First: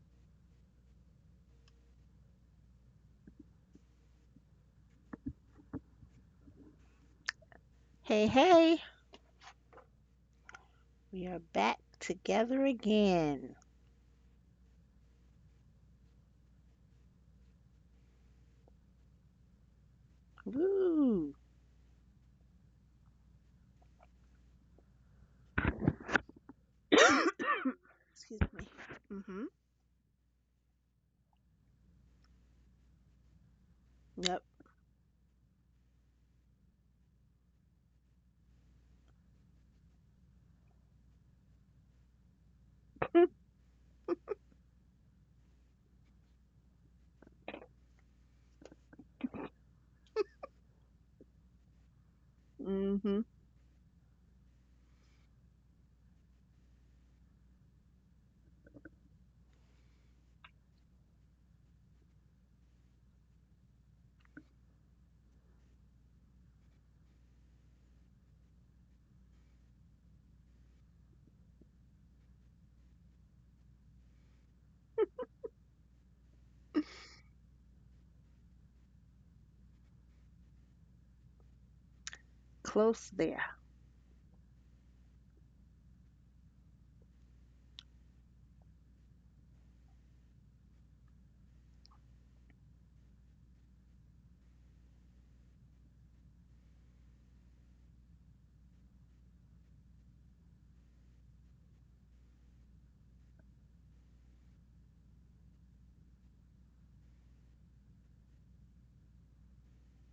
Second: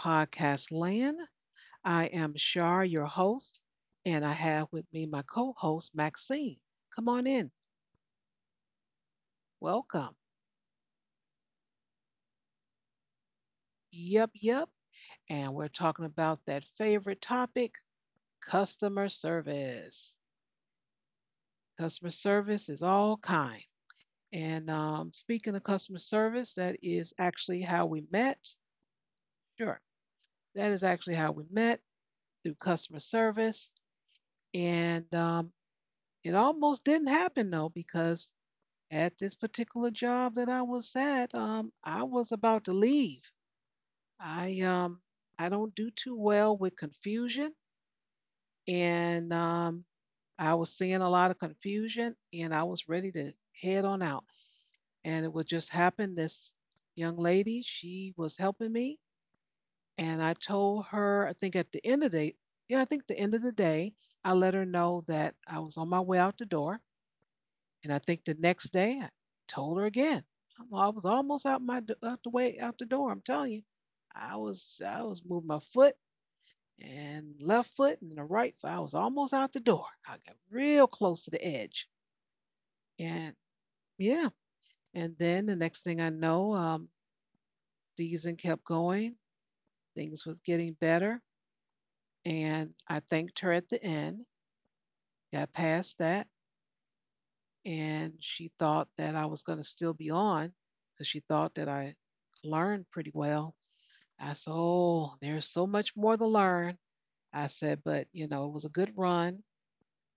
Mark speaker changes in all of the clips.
Speaker 1: Podcast Land. I am Shar, your host, and I have with me my co host, Maxine. Come on in.
Speaker 2: Hey, hey,
Speaker 1: Welcome.
Speaker 2: we are back together again.
Speaker 1: Yep, yep. And we're talking about that favorite topic customer service.
Speaker 2: Woo!
Speaker 1: Customer service is all kind. And Speaking of customer service, that is actually
Speaker 2: Excuse
Speaker 1: how we
Speaker 2: me.
Speaker 1: met.
Speaker 2: Mm-hmm.
Speaker 1: Sure, that is actually how we met through customer service.
Speaker 2: Yep.
Speaker 1: And It almost didn't happen though, because at this particular job that I was at, I was about to leave. I um, I don't do too well with confusion, and I was seeing a lot of confusion, and I was ready
Speaker 2: Mm-hmm.
Speaker 1: to head on out. And it would just happen. This young lady, she was helping me, and I told her, I think at the end of the day, yeah, I think the end of the day, I let her know that I was on my way out the door. And I think the next day I told her again. I was almost out the way out the door. I'm telling you, I was moving my foot and left foot and the right foot. I was almost out the door. I got real close to the edge.
Speaker 2: Close
Speaker 1: And
Speaker 2: there.
Speaker 1: yeah, and then the next thing I know, season kept going. Things was getting better, and I thanked her at the end. Got past that, and she thought that I was going to still be on because she thought that I learned pretty well. I said, Oh, there's so much more to learn. I said, But, you know, it was a good run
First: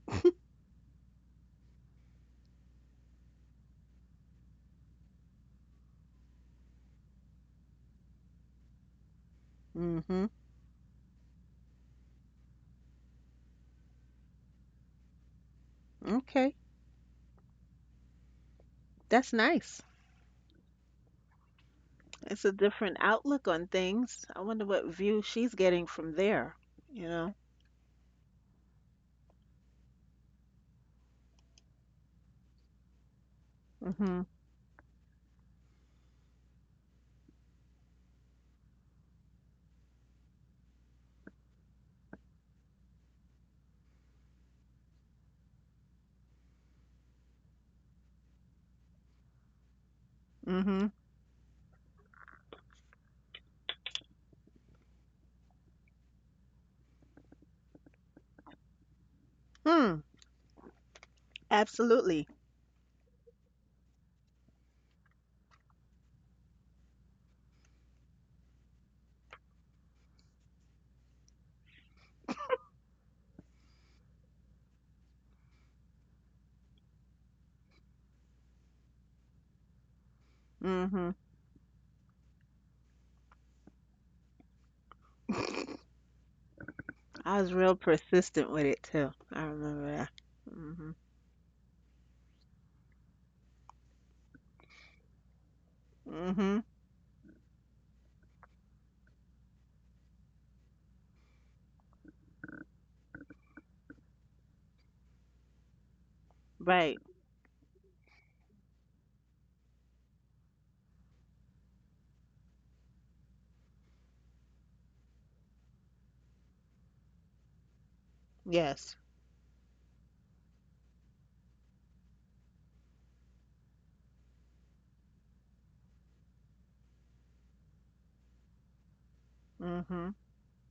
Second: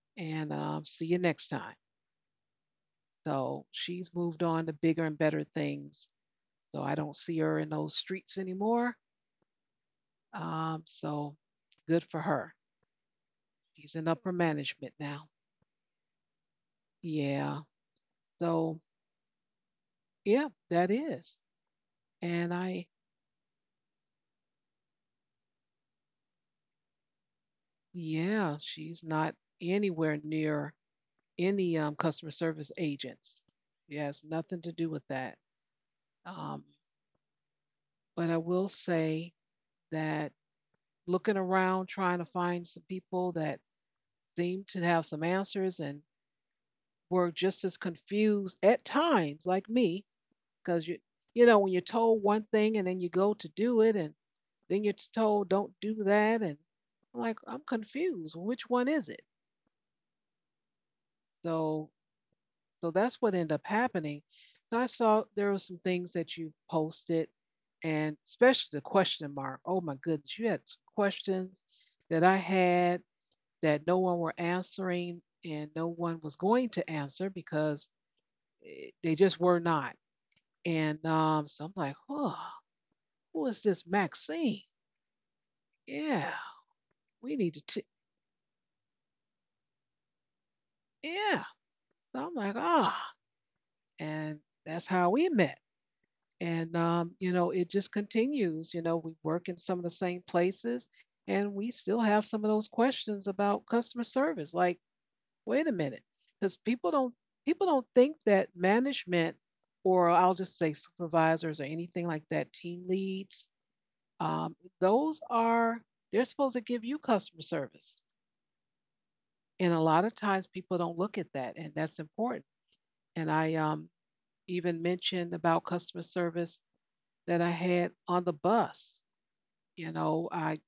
Speaker 1: and see you next time. So she's moved on to bigger and better things. So I don't see her in those streets anymore.
Speaker 2: Mm-hmm.
Speaker 1: So good for her. She's in upper management now.
Speaker 2: Okay.
Speaker 1: Yeah. So,
Speaker 2: That's nice.
Speaker 1: yeah, that is.
Speaker 2: It's a
Speaker 1: And I,
Speaker 2: different outlook on things. I wonder what view she's getting from there, you know?
Speaker 1: yeah, she's not anywhere near any customer service agents. She
Speaker 2: Mm-hmm.
Speaker 1: has nothing to do with that. Um, But I will say that looking around, trying to find some people that seem to have some answers and were just as confused at times, like me,
Speaker 2: Mm-hmm.
Speaker 1: because you know, when you're told one thing and then you go to do it, and then you're told don't do that, and I'm like, I'm confused. Which one is it?
Speaker 2: Hmm.
Speaker 1: So,
Speaker 2: Absolutely.
Speaker 1: so that's what ended up happening. So I saw there were some things that you posted, and especially the question mark. Oh my goodness, you had some questions that I had that no one were answering and no one was going to answer because eh, they just were not. And
Speaker 2: Mm-hmm.
Speaker 1: so I'm like, oh, who is this Maxine? Yeah, we
Speaker 2: I
Speaker 1: need
Speaker 2: was
Speaker 1: to.
Speaker 2: real persistent with it too. I remember that. Mm-hmm.
Speaker 1: Yeah. So I'm like, ah, oh, and that's how we met.
Speaker 2: Mm-hmm.
Speaker 1: And You know, it just continues. You know, we work in some of the same places, and we still have some of those questions about customer service, like wait a minute, because people
Speaker 2: Right.
Speaker 1: don't people don't think that management or I'll just say supervisors or anything like that, team leads, those are they're supposed to give you customer service,
Speaker 2: Yes.
Speaker 1: and a lot of times people don't look at that, and that's important. And I Even mentioned about customer service that I had on the bus. You
Speaker 2: Mm-hmm.
Speaker 1: know, I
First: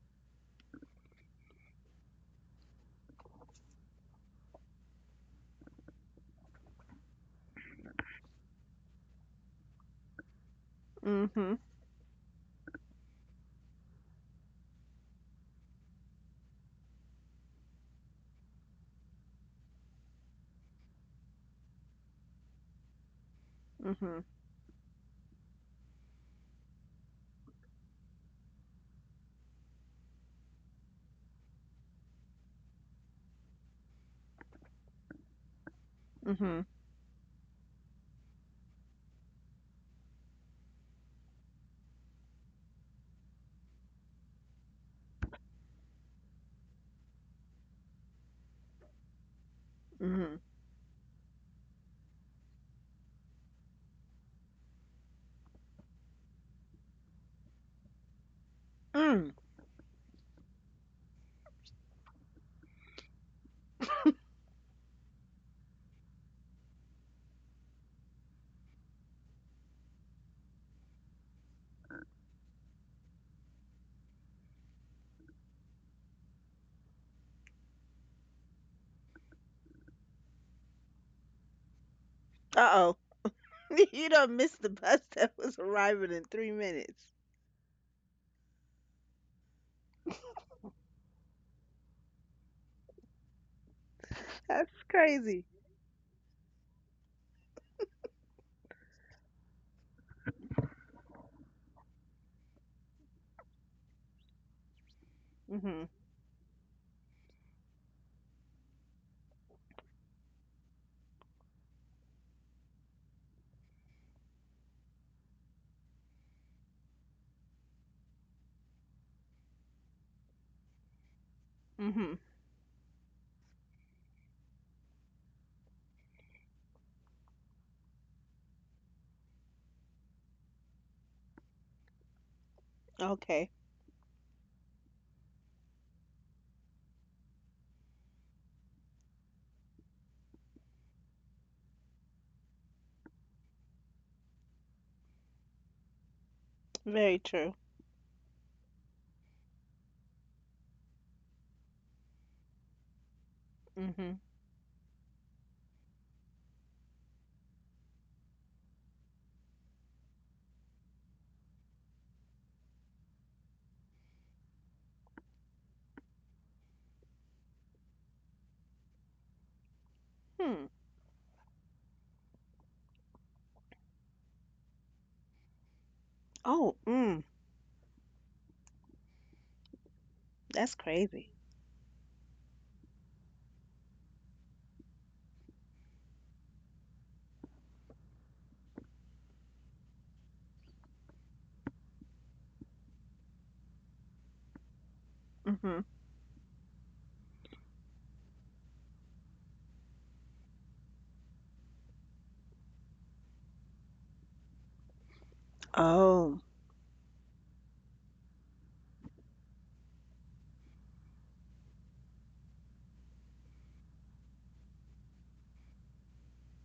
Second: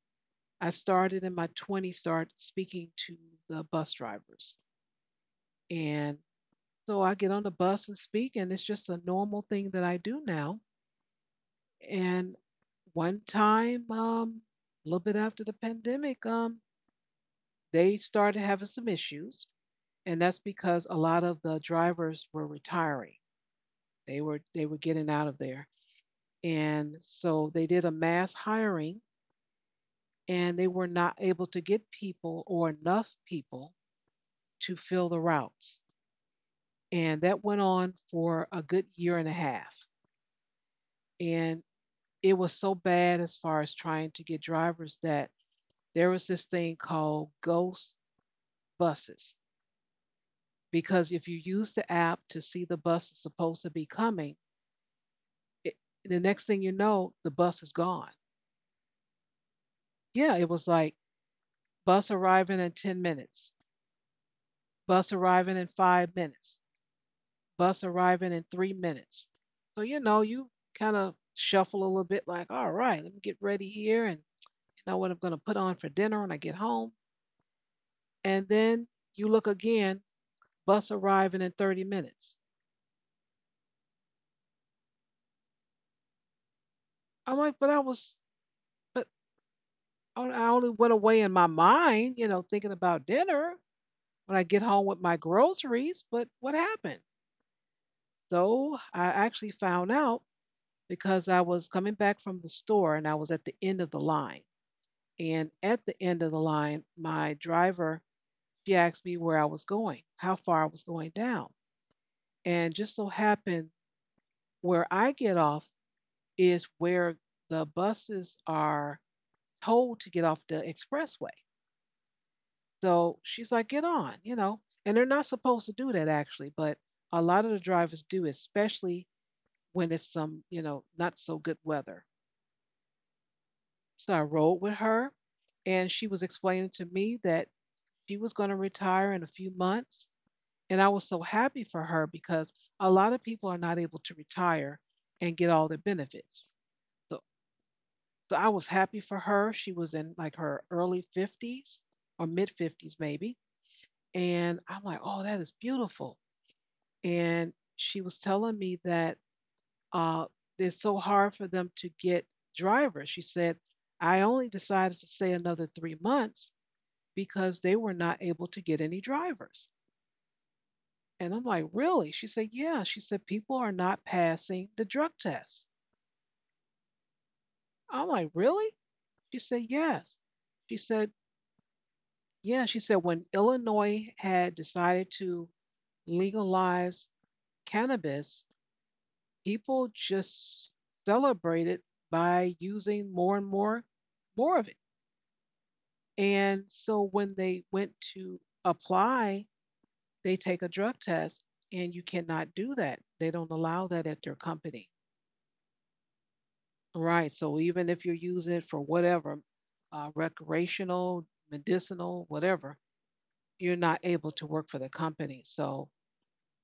Speaker 1: I started in my 20s, started speaking to the bus drivers, and so I get on the bus and speak, and it's just a normal thing that I do now.
Speaker 2: Mm-hmm.
Speaker 1: And one time, a little bit after the pandemic, they started having some issues, and that's because a lot of the drivers were retiring. They
Speaker 2: Mhm,
Speaker 1: were they were getting out of there, and so they did a mass hiring, and they were not able to get people or enough people to fill the routes,
Speaker 2: mhm,
Speaker 1: and that went on for a good 1 1/2 years. And it was so bad as far as trying to get drivers that there was this thing called ghost buses
Speaker 2: mhm.
Speaker 1: because if you use the app to see the bus is supposed to be coming, it, the next thing you know, the bus is gone.
Speaker 2: Mm,
Speaker 1: Yeah, it was like bus arriving in 10 minutes, bus arriving in 5 minutes, bus arriving in 3 minutes. So, you know, you kind of shuffle a little bit like, all right, let me get ready here and you know what I'm going to put on for dinner when I get home. And then you look again. Bus arriving in 30 minutes.
Speaker 2: uh-oh. You done missed the bus that was arriving in 3 minutes.
Speaker 1: I'm like, but I was, but I only went away in my mind, you know, thinking about dinner when I get
Speaker 2: That's
Speaker 1: home with my
Speaker 2: crazy.
Speaker 1: groceries. But what happened? So I actually found out because I was coming back from the store and I was at the end of the line. And
Speaker 2: Mhm,
Speaker 1: at the end of the line, my driver, she asked me where I was going, how far I was going down. And just so happened where I get off is where the buses are told to get off the expressway.
Speaker 2: mhm.
Speaker 1: So she's like, get on, you know. And they're not supposed to do that actually, but a lot of the drivers do, especially when it's some, you know, not so good weather.
Speaker 2: Okay.
Speaker 1: So I rode with her and she was explaining to me that she was going to retire in a few months. And I was so happy for her because a lot of people are not able to retire and get all their benefits.
Speaker 2: Very
Speaker 1: So,
Speaker 2: true.
Speaker 1: so I was happy for her. She was in like her early 50s or mid 50s, maybe.
Speaker 2: Mhm.
Speaker 1: And I'm like, oh, that is beautiful. And she was telling me that uh, it's so hard for them to get drivers. She said, I only decided to stay another 3 months because they were not able to get any drivers.
Speaker 2: Hmm.
Speaker 1: And I'm like, really? She said, yeah. She said, people are not passing the drug test.
Speaker 2: Oh,
Speaker 1: I'm like, really? She said, yes.
Speaker 2: that's
Speaker 1: She said,
Speaker 2: crazy.
Speaker 1: yeah. She said, when Illinois had decided to legalize cannabis, people just celebrate it by using more of it.
Speaker 2: Mhm.
Speaker 1: And so when they went to apply, they take a drug test and you cannot do that. They don't allow that at their company.
Speaker 2: Oh.
Speaker 1: Right. So even if you're using it for whatever, recreational, medicinal, whatever, you're not able to work for the company. So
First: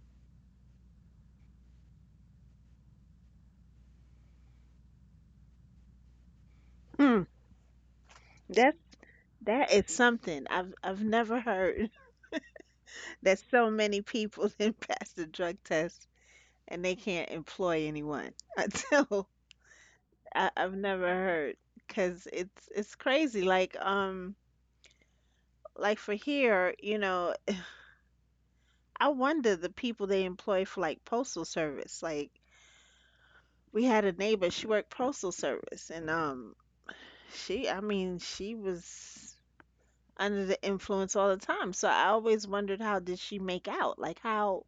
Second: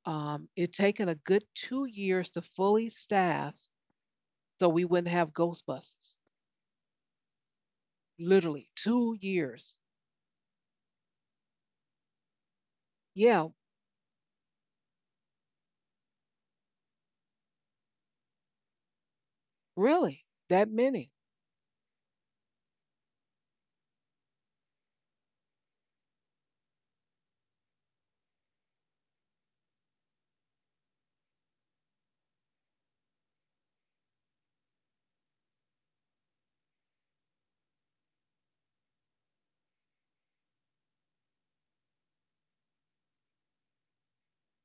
Speaker 1: um, it taken a good 2 years to fully staff so we wouldn't have Ghostbusters.
Speaker 2: Mm,
Speaker 1: Literally
Speaker 2: that's
Speaker 1: 2
Speaker 2: that
Speaker 1: years.
Speaker 2: is something I've never heard that
Speaker 1: Yeah,
Speaker 2: so many people did pass the drug test and they can't employ anyone until
Speaker 1: really?
Speaker 2: I,
Speaker 1: That
Speaker 2: I've never
Speaker 1: many?
Speaker 2: heard because it's crazy. Like for here, you know, I wonder the people they employ for like postal service. Like we had a neighbor, she worked postal service and she I mean, she was under the influence all the time. So I always wondered how did she make out? Like how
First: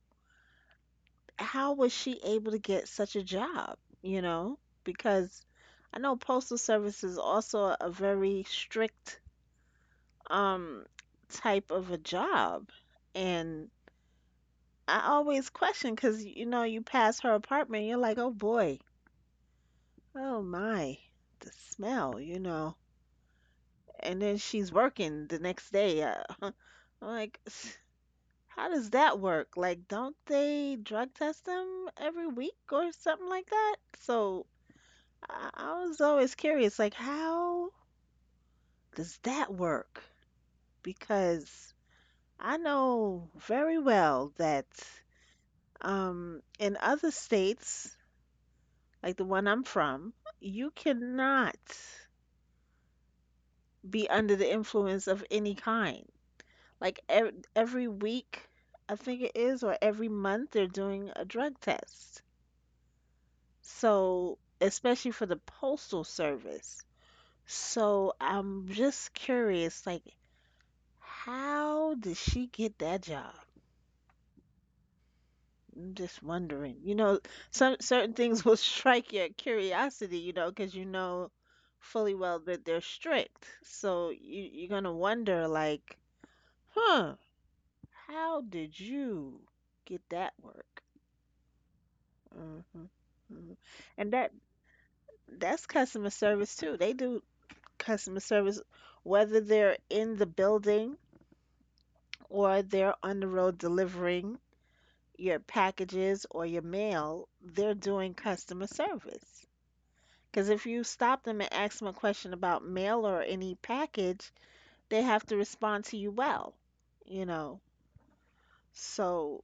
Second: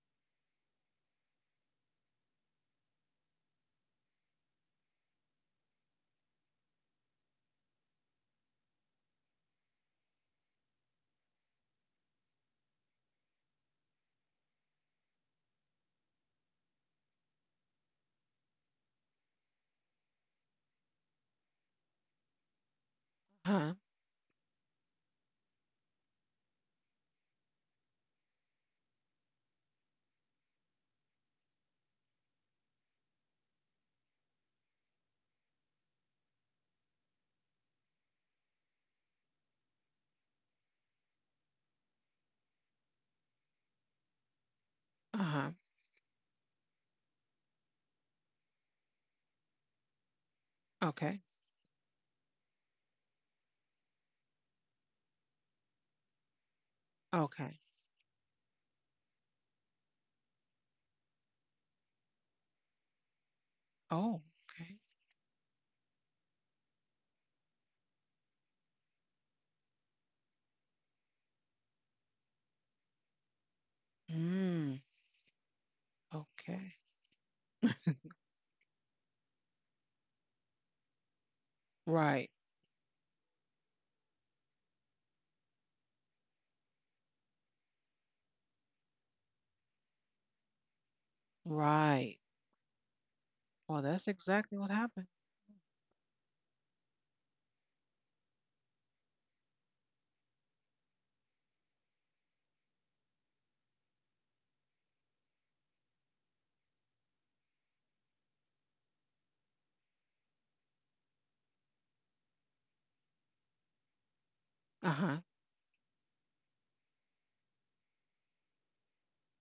Speaker 2: how was she able to get such a job, you know? Because I know postal service is also a very strict um type of a job and I always question because you know you pass her apartment, you're like, oh boy, oh my, the smell, you know.
Speaker 1: Uh-huh.
Speaker 2: And then she's working the next day. I'm like, how does that work? Like, don't they drug test them every week or something like that? So I was always curious, like, how does that work? Because I know very well that
Speaker 1: Uh-huh.
Speaker 2: in other states like the one I'm from, you
Speaker 1: Okay.
Speaker 2: cannot be under the influence of any kind. Like
Speaker 1: Okay.
Speaker 2: every week, I think it is, or every month, they're doing a drug test.
Speaker 1: Oh,
Speaker 2: So,
Speaker 1: okay.
Speaker 2: especially for the Postal Service. So, I'm just curious, like, how did she get that job?
Speaker 1: Mm,
Speaker 2: I'm just
Speaker 1: okay.
Speaker 2: wondering. You know, some certain things will strike your curiosity, you know, because you know fully
Speaker 1: Right.
Speaker 2: well that they're strict. So you're gonna wonder like, huh, how did you get that work?
Speaker 1: Right.
Speaker 2: hmm hmm
Speaker 1: Well, that's
Speaker 2: And that
Speaker 1: exactly what happened.
Speaker 2: that's customer service too. They do customer service whether they're in the building or they're on the road delivering your packages or your mail, they're doing customer service. Because if you stop them and ask them a question about mail or any package, they
Speaker 1: Uh-huh.
Speaker 2: have to respond to you well, you know. So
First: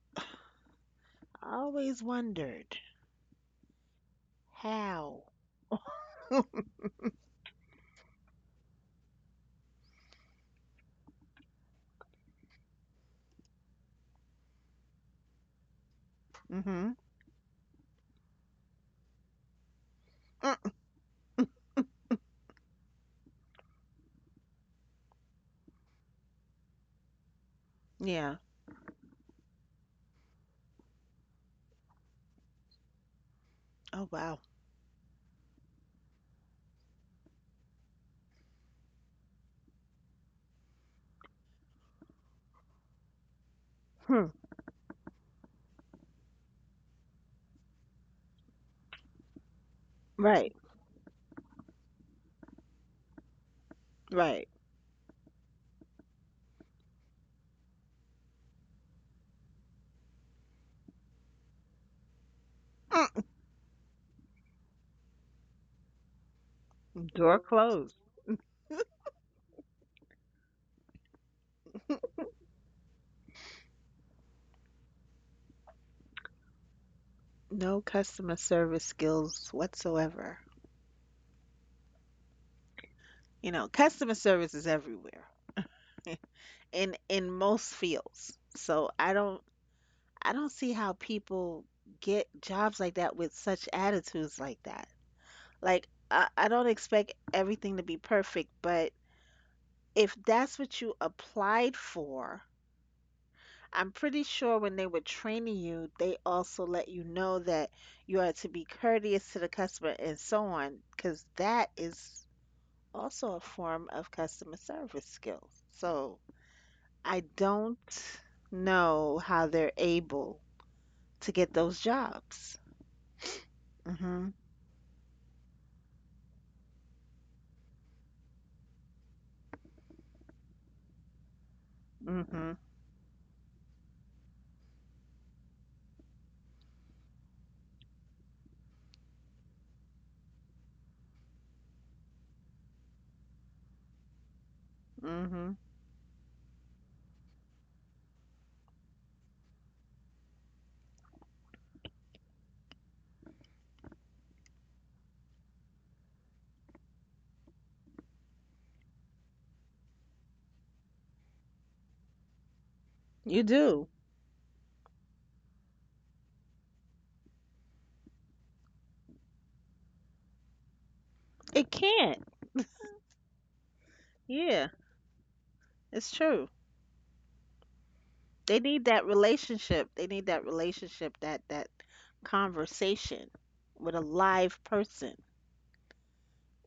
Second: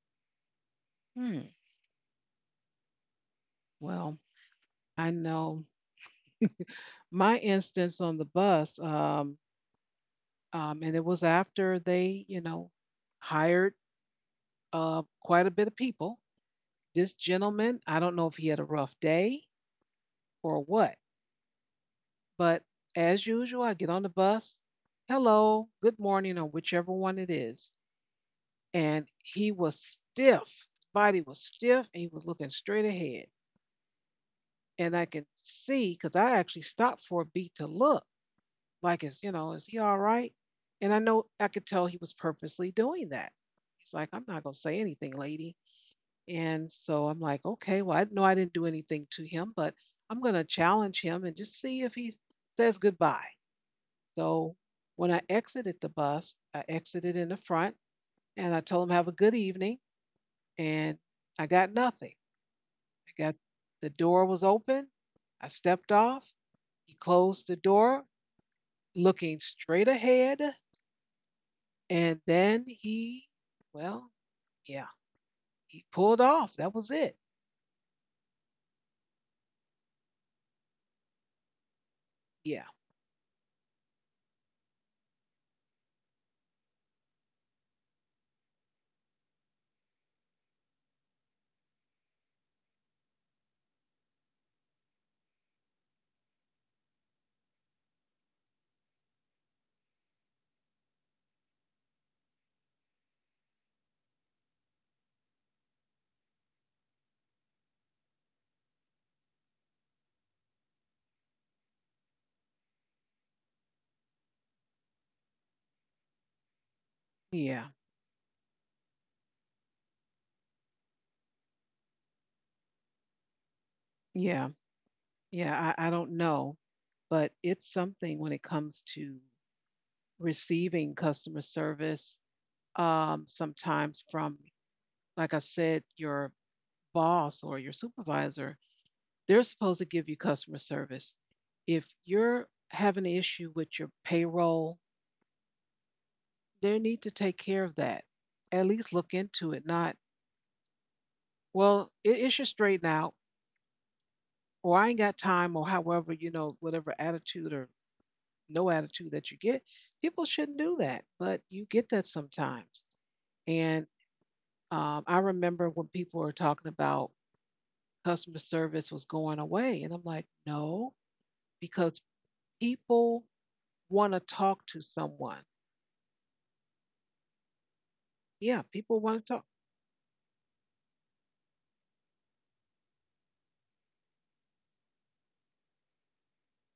Speaker 1: Hmm.
Speaker 2: I always wondered
Speaker 1: Well, I
Speaker 2: how.
Speaker 1: know my instance on the bus, and it was after they, you know, hired quite a bit of people.
Speaker 2: Mm-hmm.
Speaker 1: This gentleman, I don't know if he had a rough day or
Speaker 2: Mm,
Speaker 1: what, but as usual, I get on the bus, hello, good morning, or whichever one it is.
Speaker 2: yeah.
Speaker 1: And he was stiff. His body was stiff and he was looking straight ahead.
Speaker 2: Oh, wow.
Speaker 1: And I can see, because I actually stopped for a beat to look, like, is, you know, is he all right? And I know I could tell he was purposely doing that. He's like, I'm
Speaker 2: Hmm.
Speaker 1: not going to say anything, lady. And so I'm like, okay, well, I know I didn't do anything to him, but I'm going to
Speaker 2: Right.
Speaker 1: challenge him and just see if he says goodbye. So
Speaker 2: Right.
Speaker 1: when I exited the bus, I exited in the front and I told them have a good evening and I got nothing. I
Speaker 2: Mm.
Speaker 1: got the door was open. I stepped off. He
Speaker 2: Door
Speaker 1: closed the
Speaker 2: closed.
Speaker 1: door looking straight ahead and then he well, yeah, he pulled off. That was it.
Speaker 2: No customer service skills whatsoever.
Speaker 1: Yeah.
Speaker 2: You know, customer service is everywhere in most fields. So I don't see how people get jobs like that with such attitudes like that. Like, I don't expect everything to be perfect, but if that's what you applied for, I'm pretty sure when they were training you, they also let you know that you are to be courteous to the customer and so on, because that is also a form of customer service skills. So I
Speaker 1: Yeah.
Speaker 2: don't know how they're able to get those jobs. Mm-hmm.
Speaker 1: Yeah. Yeah, I don't know, but it's something when it comes to receiving customer service
Speaker 2: Mm-hmm.
Speaker 1: sometimes from like I said, your boss or your supervisor, they're supposed to give you customer service. If you're having an issue with your payroll,
Speaker 2: Mm-hmm.
Speaker 1: they need to take care of that. At least look into it, not, well, it should straighten out, or I ain't got time, or however, you know, whatever attitude or no attitude that you get. People shouldn't do that, but you get that sometimes.
Speaker 2: You
Speaker 1: And
Speaker 2: do.
Speaker 1: I remember when people were talking about customer service was going away, and I'm like, no,
Speaker 2: It
Speaker 1: because
Speaker 2: can't.
Speaker 1: people want to talk
Speaker 2: Yeah,
Speaker 1: to someone.
Speaker 2: it's true.
Speaker 1: Yeah,
Speaker 2: They need
Speaker 1: people
Speaker 2: that
Speaker 1: want to talk.
Speaker 2: relationship. They need that relationship, that that conversation with a live person.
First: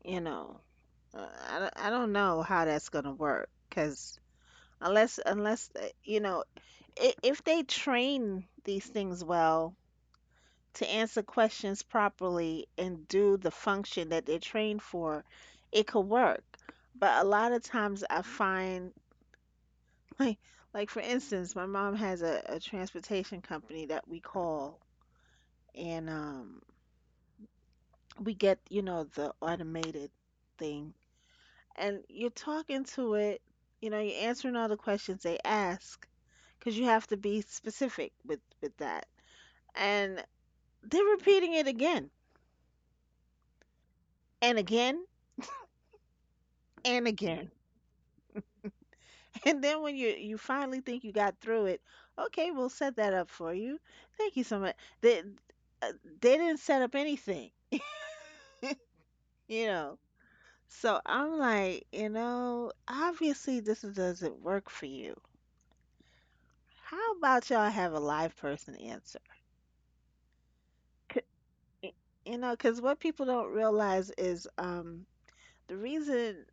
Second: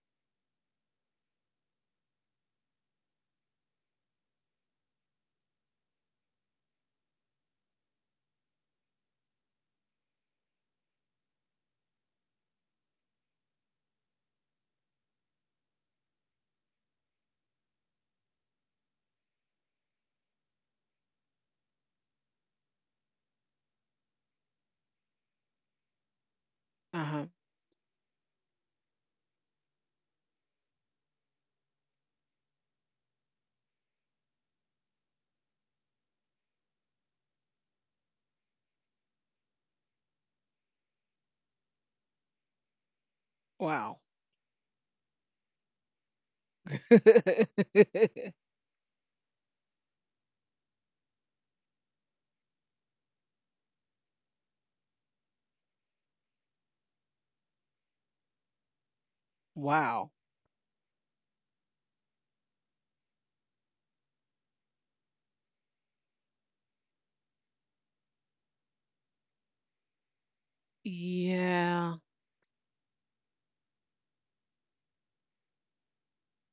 Speaker 2: You know, I don't know how that's gonna work because unless if they train these things well to answer questions properly and do the function that they're trained for, it could work. But a lot of times I find like like for instance, my mom has a transportation company that we call and
Speaker 1: Uh huh.
Speaker 2: we get the automated thing, and you're talking to it, you're answering all the questions they ask because you have to be specific with that, and they're repeating it again
Speaker 1: Wow.
Speaker 2: and again and again. And then when you finally think you got through it, okay, we'll set that up for you, thank you so much. They uh, they didn't set up anything, you know.
Speaker 1: Wow.
Speaker 2: So I'm like, obviously this doesn't work for you. How about y'all have a live person answer? C- y-
Speaker 1: Yeah.
Speaker 2: You know, because what people don't realize is, the reason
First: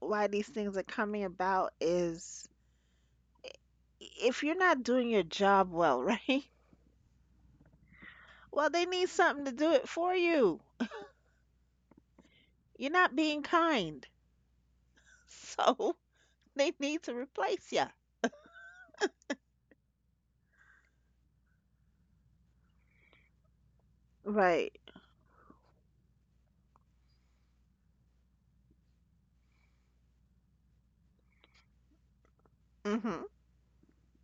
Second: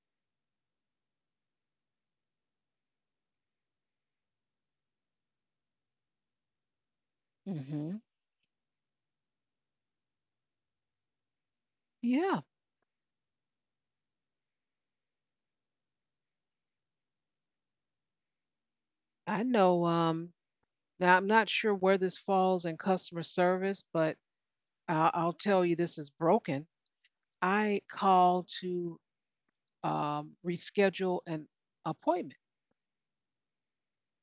Speaker 2: why these things are coming about is, if you're not doing your job well, right?
Speaker 1: Hmm.
Speaker 2: Well, they need something to do it for you.
Speaker 1: Yeah.
Speaker 2: You're not being kind. So they need to replace you.
Speaker 1: I know. Now I'm not sure where this falls in customer service, but
Speaker 2: Right.
Speaker 1: I'll tell you this is broken. I called to reschedule an appointment.
Speaker 2: Mm-hmm.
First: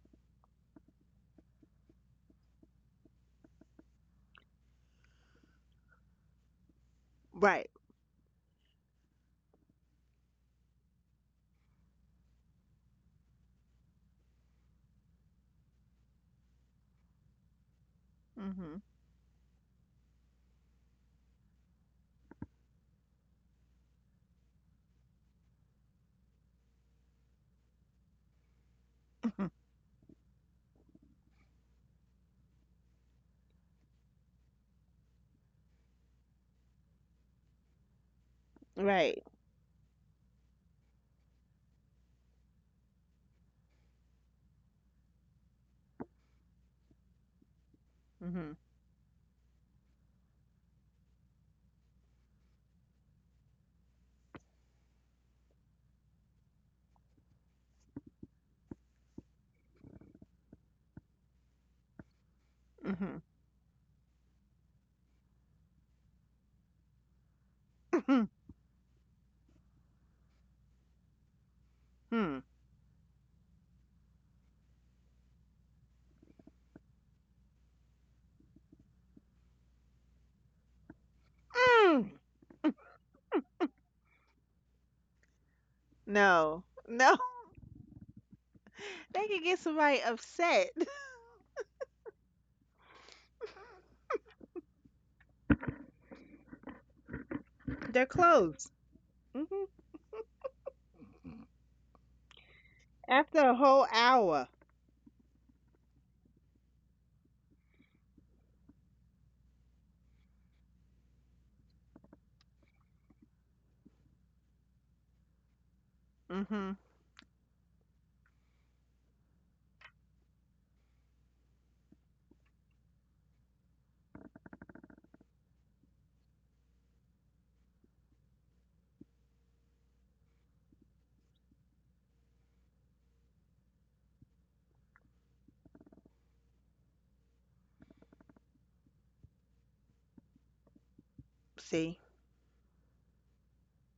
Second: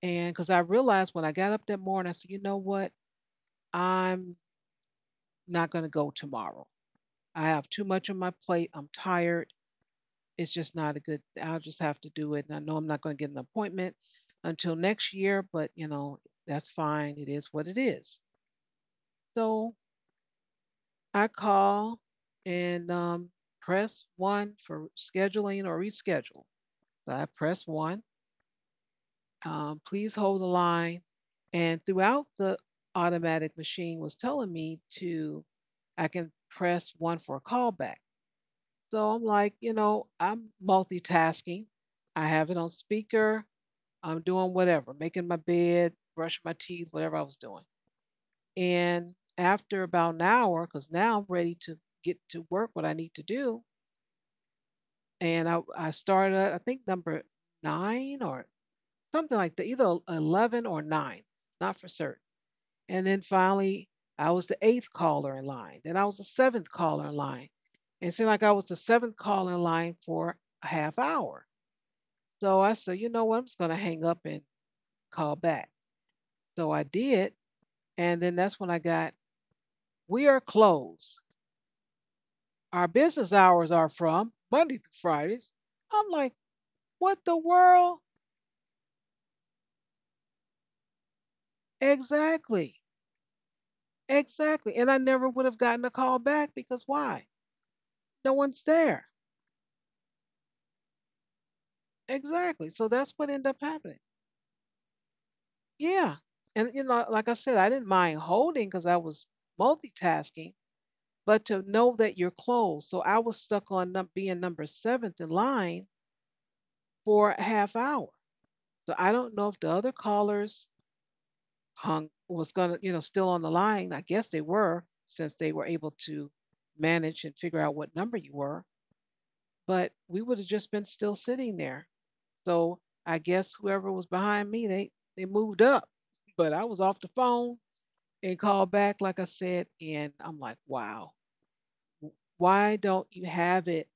Speaker 1: And because I realized when I got up that morning, I said, you know what? I'm not going to go tomorrow. I have
Speaker 2: Right.
Speaker 1: too much on my plate. I'm tired. It's just not a good. I'll just have to do it. And I know I'm not going to get an appointment until next year, but that's fine. It is what it is.
Speaker 2: Mhm.
Speaker 1: So I call and press one for scheduling or reschedule. So I press one. Please hold the line. And throughout, the automatic machine was telling me to, I can press one for a callback. So
Speaker 2: Right.
Speaker 1: I'm like, I'm multitasking. I have it on speaker. I'm doing whatever, making my bed, brushing my teeth, whatever I was doing.
Speaker 2: Mhm.
Speaker 1: And after about an hour, because now I'm ready to get to work what I need to do. And I started at, I think, number nine or something like that, either 11 or nine, not for certain. And
Speaker 2: Mm-hmm.
Speaker 1: then finally, I was the eighth caller in line. Then I was the seventh caller in line. And it seemed
Speaker 2: Mhm.
Speaker 1: like I was the seventh caller in line for a half hour. So I said, you know what? I'm just going to hang up and call back. So I did. And then that's when I got, we are closed.
Speaker 2: Mm.
Speaker 1: Our business hours are from Monday through Fridays. I'm like,
Speaker 2: No. No.
Speaker 1: what the world?
Speaker 2: They can get somebody upset.
Speaker 1: Exactly. Exactly. And I never would have gotten a call back because why?
Speaker 2: They're
Speaker 1: No one's
Speaker 2: closed
Speaker 1: there.
Speaker 2: hmm
Speaker 1: Exactly. So that's what
Speaker 2: after
Speaker 1: ended
Speaker 2: a
Speaker 1: up
Speaker 2: whole
Speaker 1: happening.
Speaker 2: hour.
Speaker 1: Yeah. And, like I said, I didn't mind holding because I was multitasking, but to know that you're closed. So I was stuck on being number seventh in line
Speaker 2: Hmm.
Speaker 1: for a half hour. So I don't know if the other callers hung was gonna, still on the line. I guess they were since they were able to manage and figure out what number you were. But we would have just been still sitting there. So I guess whoever was behind me, they moved up, but I was off the phone and called back, like I said, and I'm like, wow,
Speaker 2: See?
Speaker 1: why don't you have it?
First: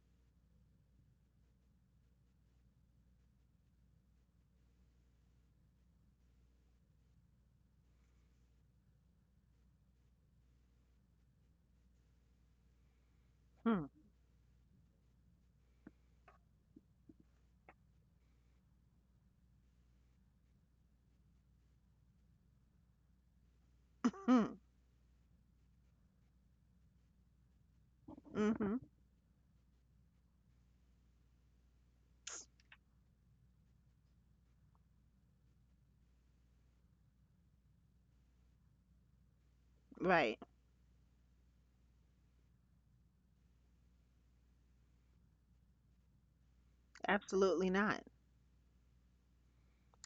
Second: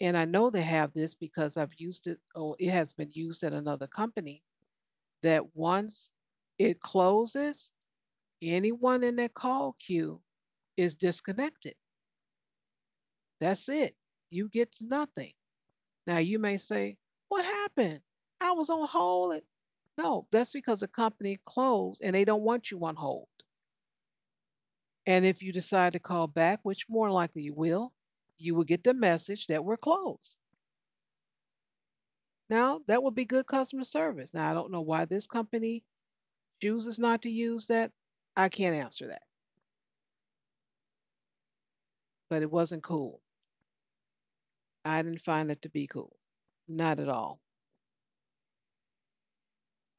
Speaker 1: And I know they have this because I've used it, or it has been used at another company, that once it closes, anyone in that call queue is disconnected. That's
Speaker 2: Hmm.
Speaker 1: it. You get nothing. Now you may say, what happened? I was on hold. No, that's because the company closed and they don't want you on hold.
Speaker 2: hmm
Speaker 1: And if you decide to call back, which more likely you will
Speaker 2: hmm
Speaker 1: get the message that we're closed. Now, that would be good customer service. Now, I don't know why this company chooses not to use that. I can't answer that,
Speaker 2: Right.
Speaker 1: but it wasn't cool. I didn't find it to be cool. Not at all.
Speaker 2: Absolutely not.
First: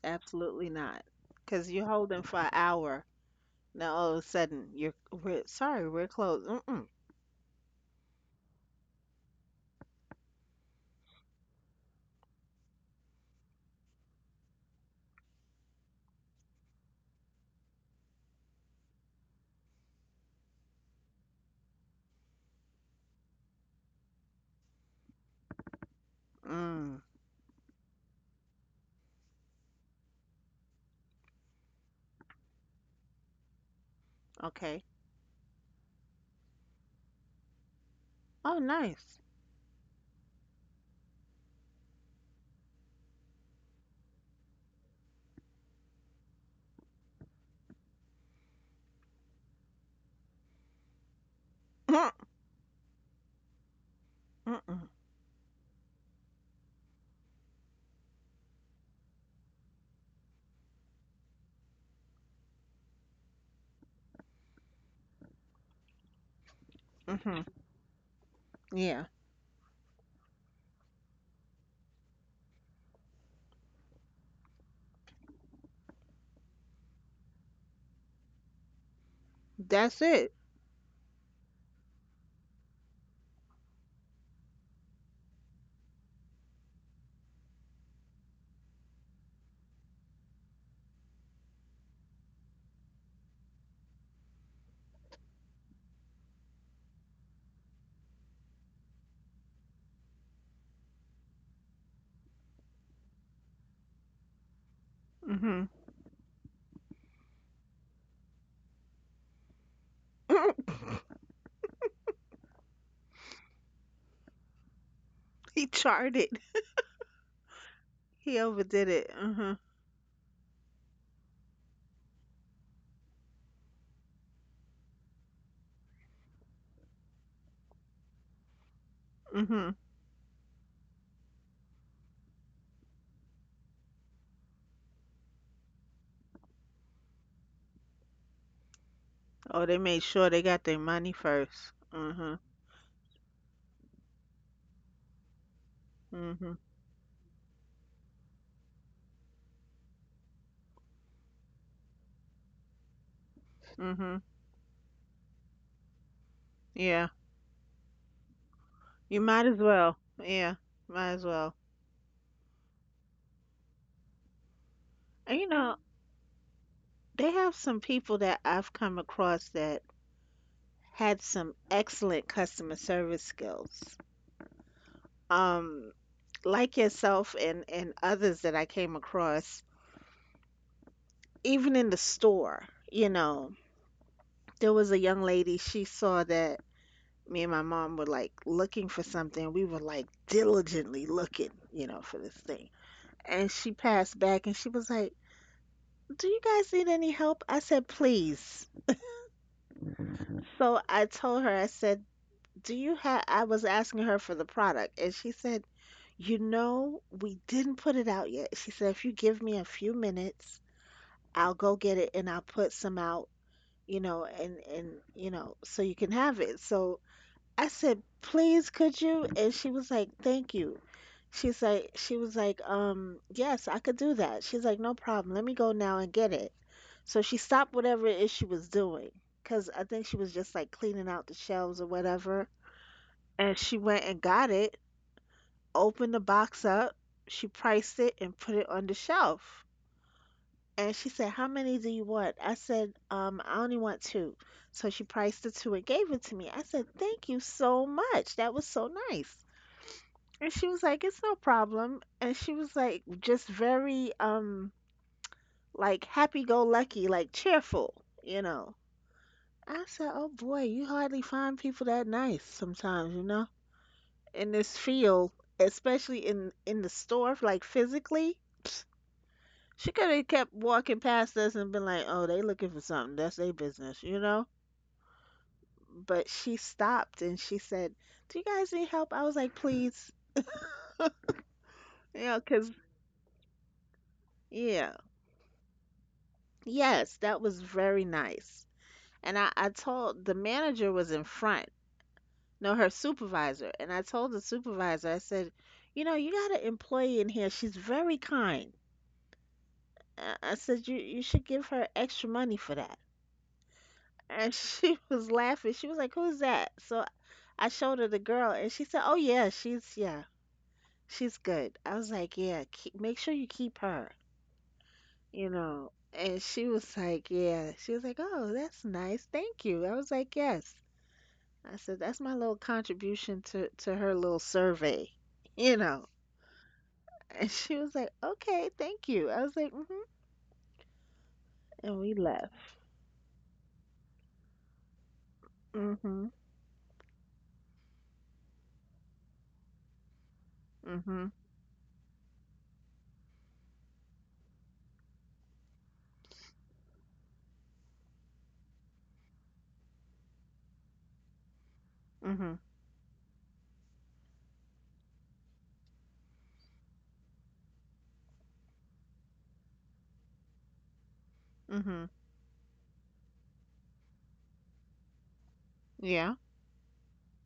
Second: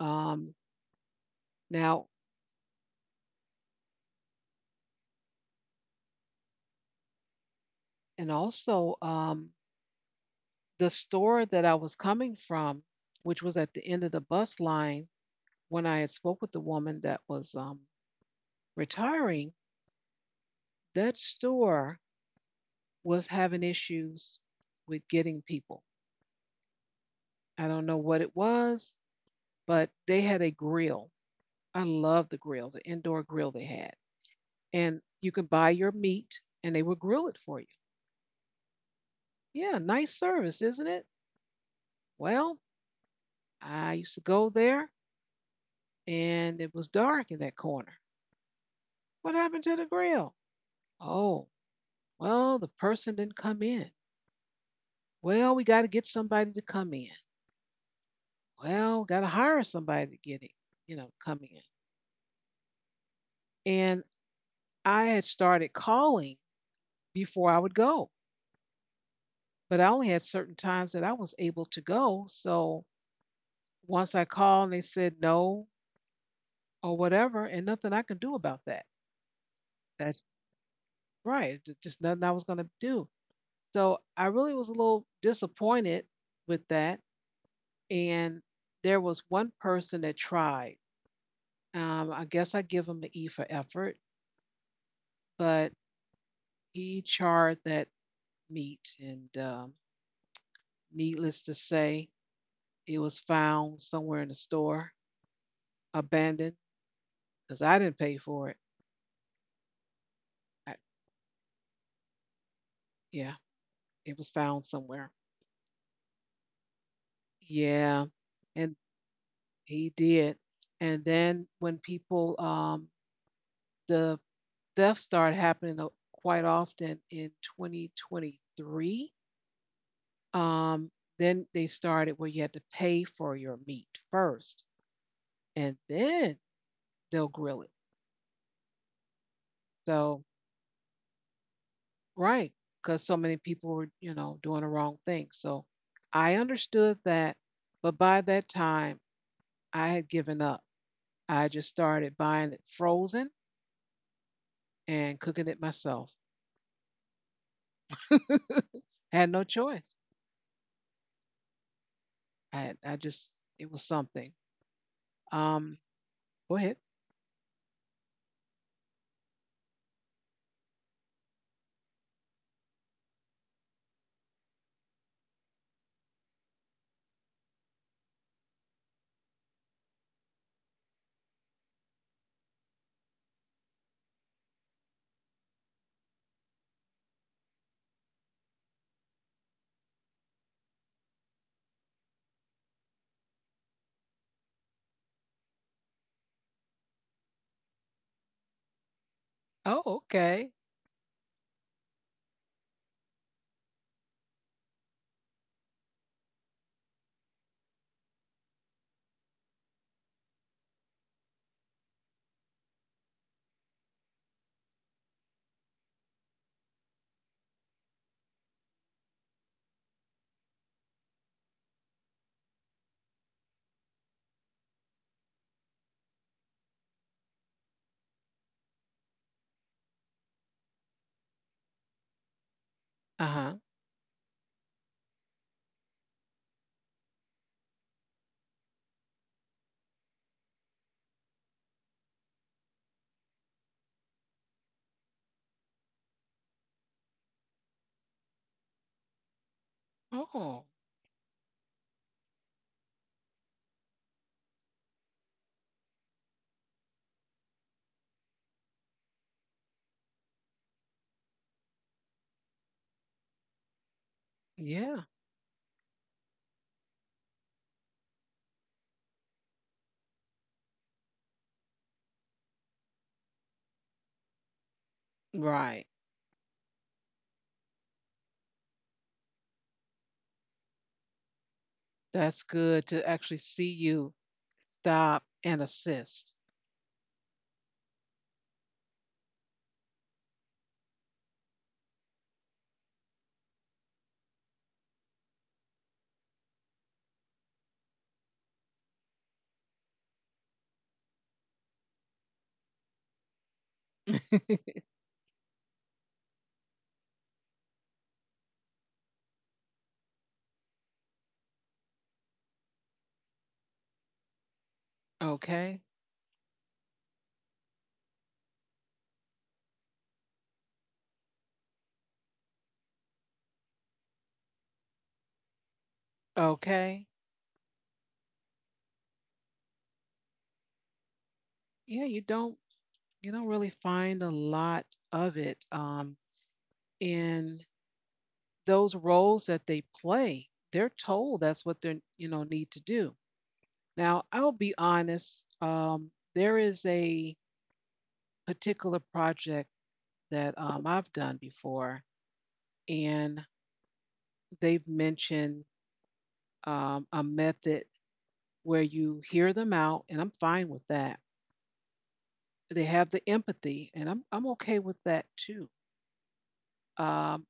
Speaker 1: Um,
Speaker 2: Absolutely not. Because you're
Speaker 1: now,
Speaker 2: holding for an hour. Now all of a sudden, you're we're, sorry, we're closed. Mm-mm.
Speaker 1: and also, the store that I was coming from, which was at the end of the bus line, when I had spoke with the woman that was retiring, that store was having issues with getting people.
Speaker 2: Mm.
Speaker 1: I don't know what it was, but they had a grill. I love the grill, the indoor grill they had.
Speaker 2: Okay.
Speaker 1: And you can buy your meat and they will grill it for you.
Speaker 2: Oh, nice.
Speaker 1: Yeah, nice service, isn't it? Well, I used to go there and it was dark in that corner. What happened to the grill? Oh, well, the person didn't come in.
Speaker 2: Mm-mm.
Speaker 1: Well, we got to get somebody to come in. Well, got to hire somebody to get it, come in. And I had started calling
Speaker 2: Hmm.
Speaker 1: before I would go,
Speaker 2: Yeah.
Speaker 1: but I only had certain times that I was able to go. So once I called and they said no or whatever, and nothing I could do about that.
Speaker 2: That's
Speaker 1: That's
Speaker 2: it.
Speaker 1: right. Just nothing I was going to do. So I really was a little disappointed with that. And there was one person that tried. I guess I give him the E for effort, but he charred that meat. And needless to say, it was found somewhere in the store,
Speaker 2: hmm
Speaker 1: abandoned, because I didn't pay for it. I, yeah, it was found somewhere.
Speaker 2: he charted.
Speaker 1: Yeah.
Speaker 2: He
Speaker 1: And
Speaker 2: overdid it.
Speaker 1: he did. And then when people, the thefts started happening quite often in 2023,
Speaker 2: Hmm
Speaker 1: um, then they started where you had to pay for your meat first and then they'll grill it.
Speaker 2: Oh, they made
Speaker 1: So,
Speaker 2: sure they got their money first. Mhm.
Speaker 1: right, because so many people were, doing the wrong thing. So I
Speaker 2: Mhm.
Speaker 1: understood that. But by that time, I had given up. I just started buying it frozen
Speaker 2: Mhm.
Speaker 1: and cooking it myself.
Speaker 2: Yeah.
Speaker 1: I
Speaker 2: You
Speaker 1: had no
Speaker 2: might as
Speaker 1: choice.
Speaker 2: well. Yeah. Might as well.
Speaker 1: I just it was something.
Speaker 2: And you know,
Speaker 1: Um, go ahead.
Speaker 2: they have some people that I've come across that had some excellent customer service skills. Um, like yourself and others that I came across, even in the store, you know, there was a young lady, she saw that me and my mom were like looking for something. We were like diligently looking, you know, for this thing, and she passed back and she was like, "Do you guys need any help?" I said, "Please."
Speaker 1: Oh, okay.
Speaker 2: So I told her, I said, "Do you have," I was asking her for the product, and she said, "You know, we didn't put it out yet." She said, "If you give me a few minutes, I'll go get it and I'll put some out, you know," you know, "so you can have it." So I said, "Please, could you?" And she was like, "Thank you." She was like, "Yes, I could do that." She's like, "No problem. Let me go now and get it." So she stopped whatever it is she was doing, 'cause I think she was just like cleaning out the shelves or whatever.
Speaker 1: Uh
Speaker 2: And
Speaker 1: huh.
Speaker 2: she went and got it, opened the box up, she priced it and put it on the shelf. And she said, "How many do you want?" I said, "I only want two." So she priced the two and gave it to me. I said, "Thank you so much. That was so nice." And she
Speaker 1: Oh,
Speaker 2: was like, "It's no problem." And she was like, just very like happy-go-lucky, like cheerful, you know. I said, "Oh boy, you hardly find people that nice sometimes, you know, in this
Speaker 1: yeah.
Speaker 2: field, especially in the store, like physically." She could have kept walking past us and been like, "Oh, they looking for something. That's their business," you know.
Speaker 1: Right.
Speaker 2: But she stopped and she said, "Do you guys need help?" I was like, "Please," you know,
Speaker 1: That's
Speaker 2: 'cause
Speaker 1: good to actually see you
Speaker 2: yeah,
Speaker 1: stop and assist.
Speaker 2: yes, that was very nice. And I told the manager was in front, no, her supervisor. And I told the supervisor, I said, "You know, you got an employee in here. She's very kind." I said, You should give her extra money for that." And she was laughing. She was like, "Who's that?" So I showed her the girl and she said, "Oh, yeah, yeah, she's good." I was like, "Yeah, keep, make sure you keep her, you
Speaker 1: Okay.
Speaker 2: know." And she was like, "Yeah." She was like, "Oh, that's nice. Thank you." I was like, "Yes." I said, "That's my little contribution to, her little survey," you know.
Speaker 1: Okay.
Speaker 2: And she was like, "Okay, thank you." I was like, mm-hmm. And
Speaker 1: Yeah,
Speaker 2: we
Speaker 1: you don't
Speaker 2: left.
Speaker 1: you don't really find a lot of it
Speaker 2: Mm-hmm.
Speaker 1: in those roles that they play. They're
Speaker 2: Mm-hmm.
Speaker 1: told that's what they're need to do. Now, I'll be honest, there is a particular project that I've done before,
Speaker 2: Mm-hmm.
Speaker 1: and they've mentioned a method where you hear them out, and I'm fine with that.
Speaker 2: Mm-hmm.
Speaker 1: They have the empathy, and I'm okay with that too.
Speaker 2: Yeah.
Speaker 1: Um,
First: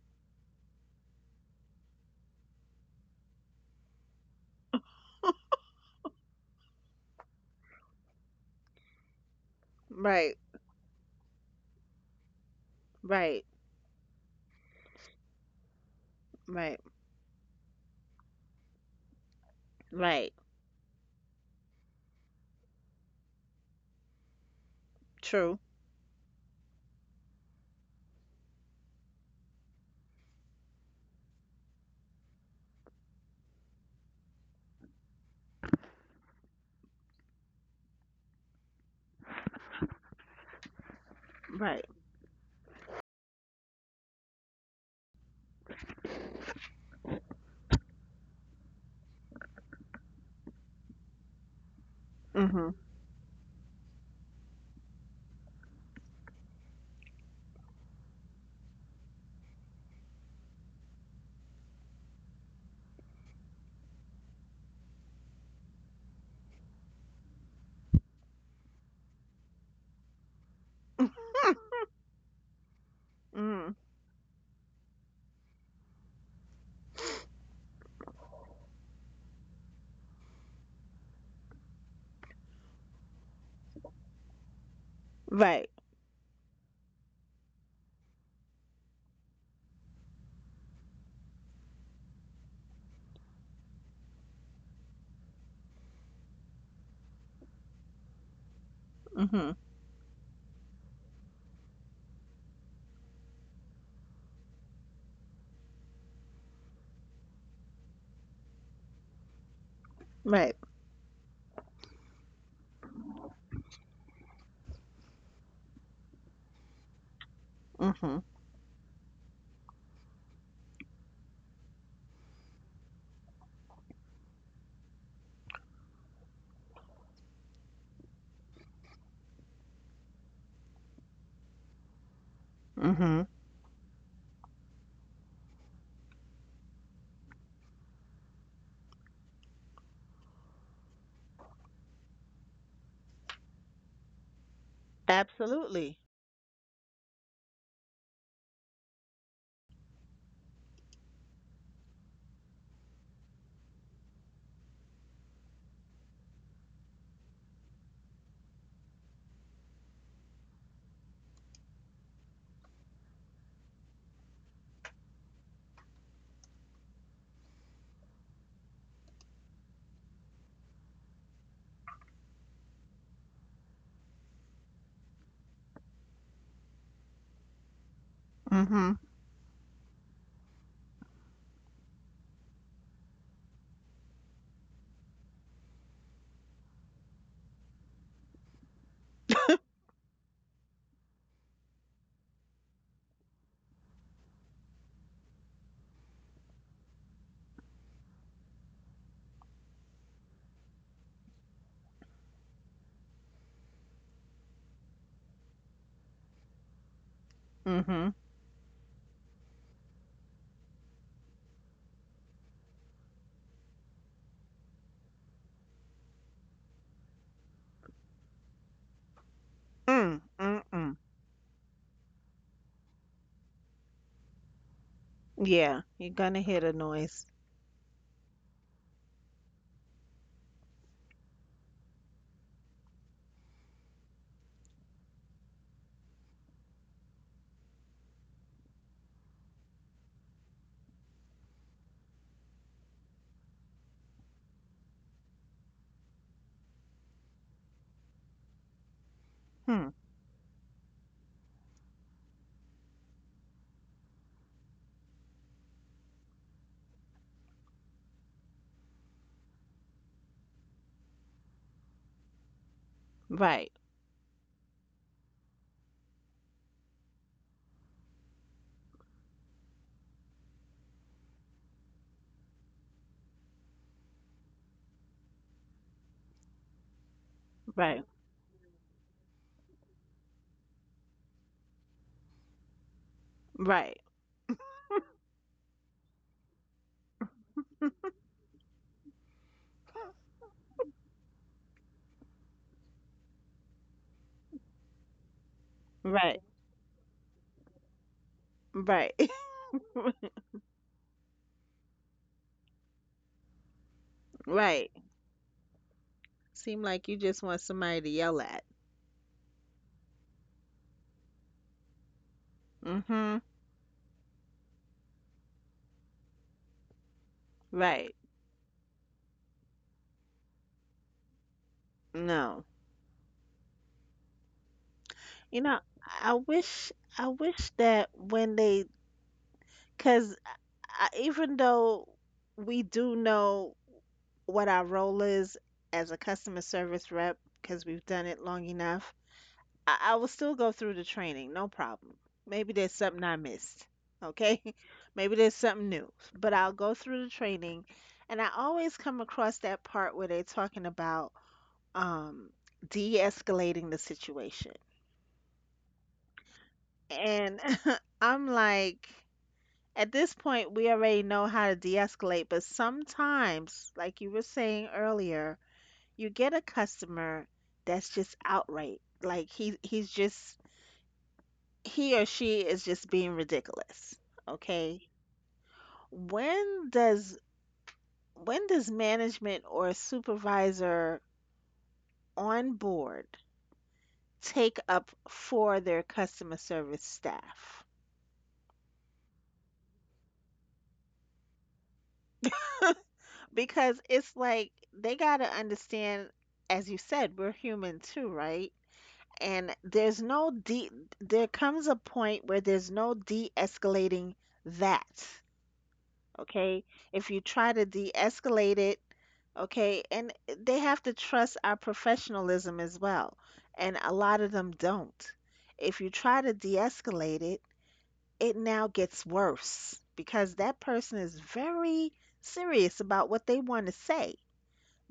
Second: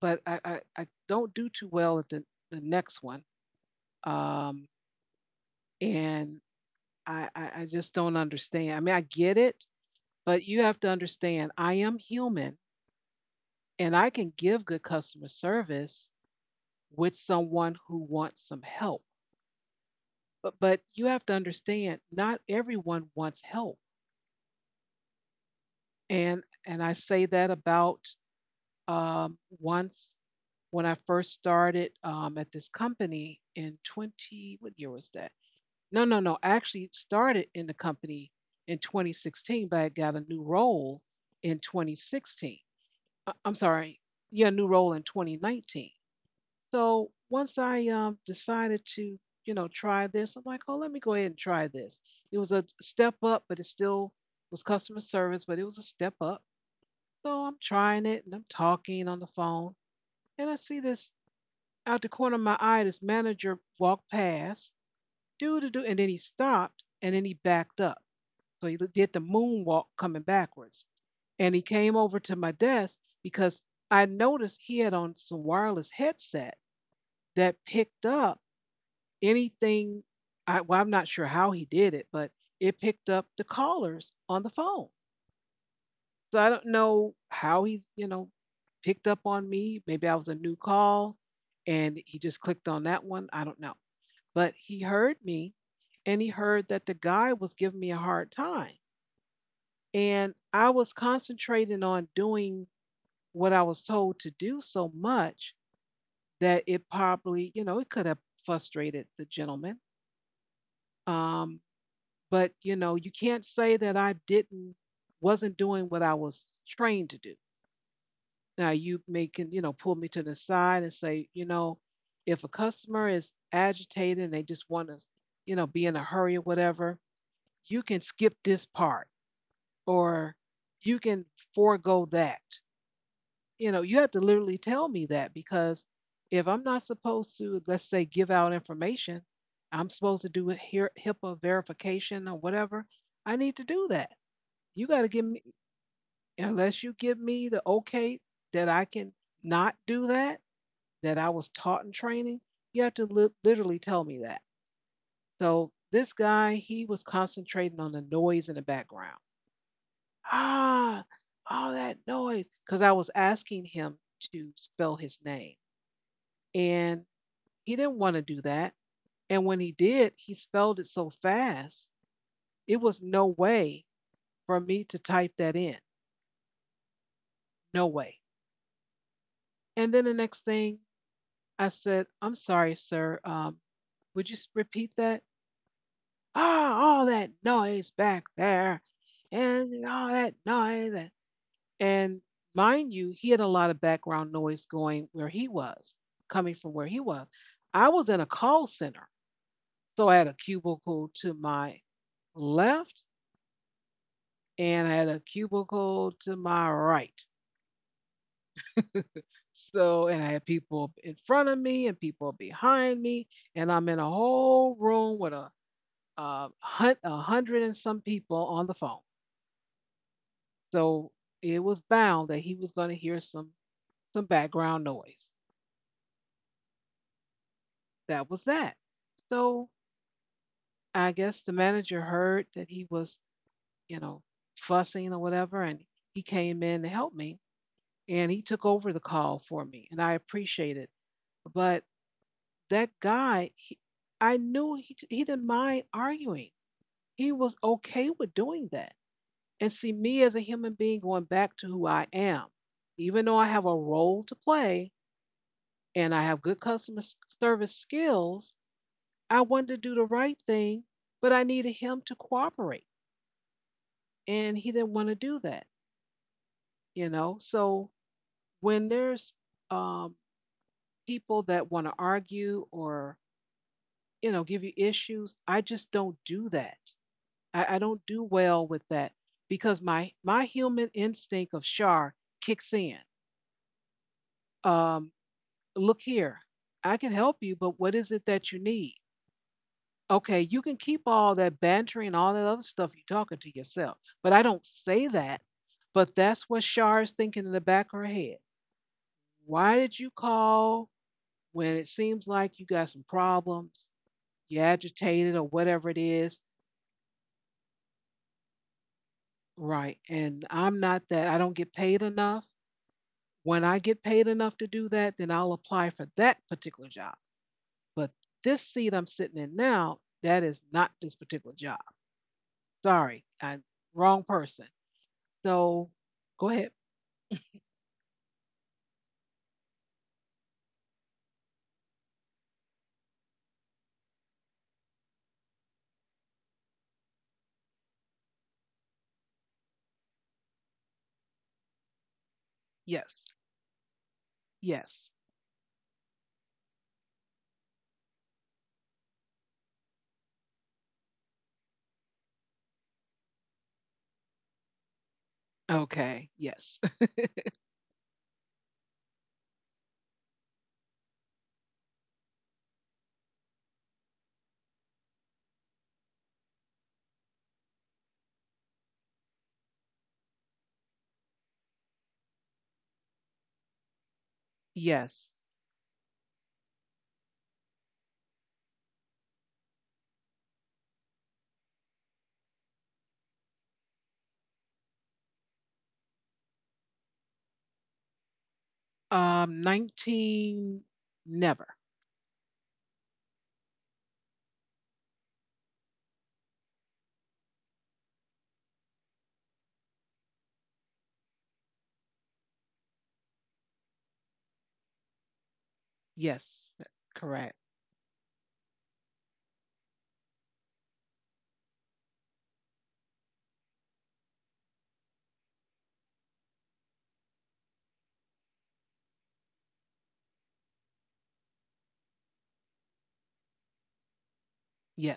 Speaker 1: but I don't do too well at the next one, um, and I just don't understand. I mean, I get it,
Speaker 2: Right.
Speaker 1: but you have to understand, I am human,
Speaker 2: Right.
Speaker 1: and I can give good customer service
Speaker 2: Right.
Speaker 1: with someone who wants some help.
Speaker 2: Right.
Speaker 1: But you have to understand not everyone wants help.
Speaker 2: True.
Speaker 1: And I say that about once when I first started at this company in 20, what year was that? No, I actually started in the company in 2016, but I got a new role in
Speaker 2: Right.
Speaker 1: 2016. I- am sorry, yeah, new role in 2019. So once I decided to, you know, try this, I'm like, oh, let me go ahead and try this. It was a
Speaker 2: Mm-hmm.
Speaker 1: step up, but it still was customer service, but it was a step up. So I'm trying it and I'm talking on the phone. And I see this out the corner of my eye, this manager walk past, do to do, and then he stopped and then he backed up. So he did the moonwalk coming backwards. And he came over to my desk because
Speaker 2: Mm.
Speaker 1: I noticed he had on some wireless headset that picked up anything I, well, I'm not sure how he did it, but it picked up the callers on the phone.
Speaker 2: Right.
Speaker 1: So I don't know how he's, you know, picked up on me. Maybe I was a new call and he just clicked on that one. I don't know. But he heard me and he heard that the guy was giving me a hard time.
Speaker 2: Mm-hmm.
Speaker 1: And I was concentrating on doing what I was told to do so much that it probably, you know, it could have frustrated the gentleman.
Speaker 2: Right.
Speaker 1: Um, But, you know, you can't say that I didn't wasn't doing what I was trained to do.
Speaker 2: Mm-hmm.
Speaker 1: Now you may can, you know, pull me to the side and say, you know, if a customer is agitated and they just want to, you know, be in a hurry or whatever, you can skip this part or you can forego that.
Speaker 2: Mm-hmm.
Speaker 1: You know, you have to literally tell me that because if I'm not supposed to, let's say, give out information, I'm supposed to do a HIPAA verification or whatever, I need to do that. You got to give me,
Speaker 2: Absolutely.
Speaker 1: unless you give me the okay that I can not do that, that I was taught in training, you have to literally tell me that. So this guy, he was concentrating on the noise in the background. Ah, all that noise. Because I was asking him to spell his name. And he didn't want to do that. And when he did, he spelled it so fast, it was no way for me to type that in. No way.
Speaker 2: Mm-hmm.
Speaker 1: And then the next thing, I said, I'm sorry, sir. Would you repeat that? Ah, all that noise back there and all that noise. And and mind you, he had a lot of background noise going where he was, coming from where he was. I was in a call center. So I had a cubicle to my left and I had a cubicle to my right.
Speaker 2: Mm-hmm.
Speaker 1: So, and I had people in front of me and people behind me, and I'm in a whole room with uh, a hundred and some people on the phone.
Speaker 2: Mm. Mm-mm.
Speaker 1: So it was bound that he was going to hear some background noise.
Speaker 2: Yeah. You're gonna hear the noise.
Speaker 1: That was that. So I guess the manager heard that he was, you know, fussing or whatever, and he came in to help me, and he took over the call for me, and I appreciate it. But that guy, he, I knew he didn't mind arguing. He was okay with doing that and see
Speaker 2: Hmm.
Speaker 1: me as a human being going back to who I am. Even though I have a role to play and I have good customer service skills, I wanted to do the right thing, but I needed him to cooperate.
Speaker 2: Right.
Speaker 1: And he didn't want to do that, So when there's um, people that want to argue or, give you issues, I just don't do that. I don't
Speaker 2: Right.
Speaker 1: do well with that because my human instinct of char kicks in.
Speaker 2: Right.
Speaker 1: um, Look here, I can help you, but what is it that you need? Okay, you can keep all that bantering and all that other stuff you're talking to yourself. But I don't say that, but that's
Speaker 2: Right.
Speaker 1: what Shar is thinking in the back of her head.
Speaker 2: Right.
Speaker 1: Why did you call when it seems like you got some problems? You're
Speaker 2: Right.
Speaker 1: agitated or whatever it is.
Speaker 2: Seem like you just want somebody to yell at.
Speaker 1: Right. And I'm not that. I don't get paid enough.
Speaker 2: Mm-hmm.
Speaker 1: When I get paid enough to do that, then I'll apply for that particular job. But
Speaker 2: Right.
Speaker 1: this seat I'm sitting in now, that is not this particular job.
Speaker 2: No.
Speaker 1: Sorry, I wrong person.
Speaker 2: You know,
Speaker 1: So
Speaker 2: I
Speaker 1: go ahead.
Speaker 2: wish I wish that when they, because I, even though we do know what our role is as a customer service rep, because we've done it long enough, I will still go through the training, no problem. Maybe there's
Speaker 1: Yes.
Speaker 2: something I missed. Okay?
Speaker 1: Yes.
Speaker 2: Maybe there's something new, but I'll go through the training. And I always come across that part where they're talking about, um, de escalating the situation.
Speaker 1: Okay. Yes.
Speaker 2: And I'm like, at this point, we already know how to de escalate, but sometimes, like you were saying earlier, you get a customer that's just outright. Like he or she is just being ridiculous. Okay.
Speaker 1: Yes.
Speaker 2: When does when does management or supervisor on board take up for their customer service staff?
Speaker 1: 19, never.
Speaker 2: Because it's like they got to understand, as you said, we're human too, right? And there's no de there comes a point where there's no de-escalating that.
Speaker 1: Yes. That—
Speaker 2: Okay? If you
Speaker 1: Correct.
Speaker 2: try to de-escalate it, okay? And they have to trust our professionalism as well. And a lot of them don't. If you try to de-escalate it, it now gets worse because that person is very serious about what they want to say.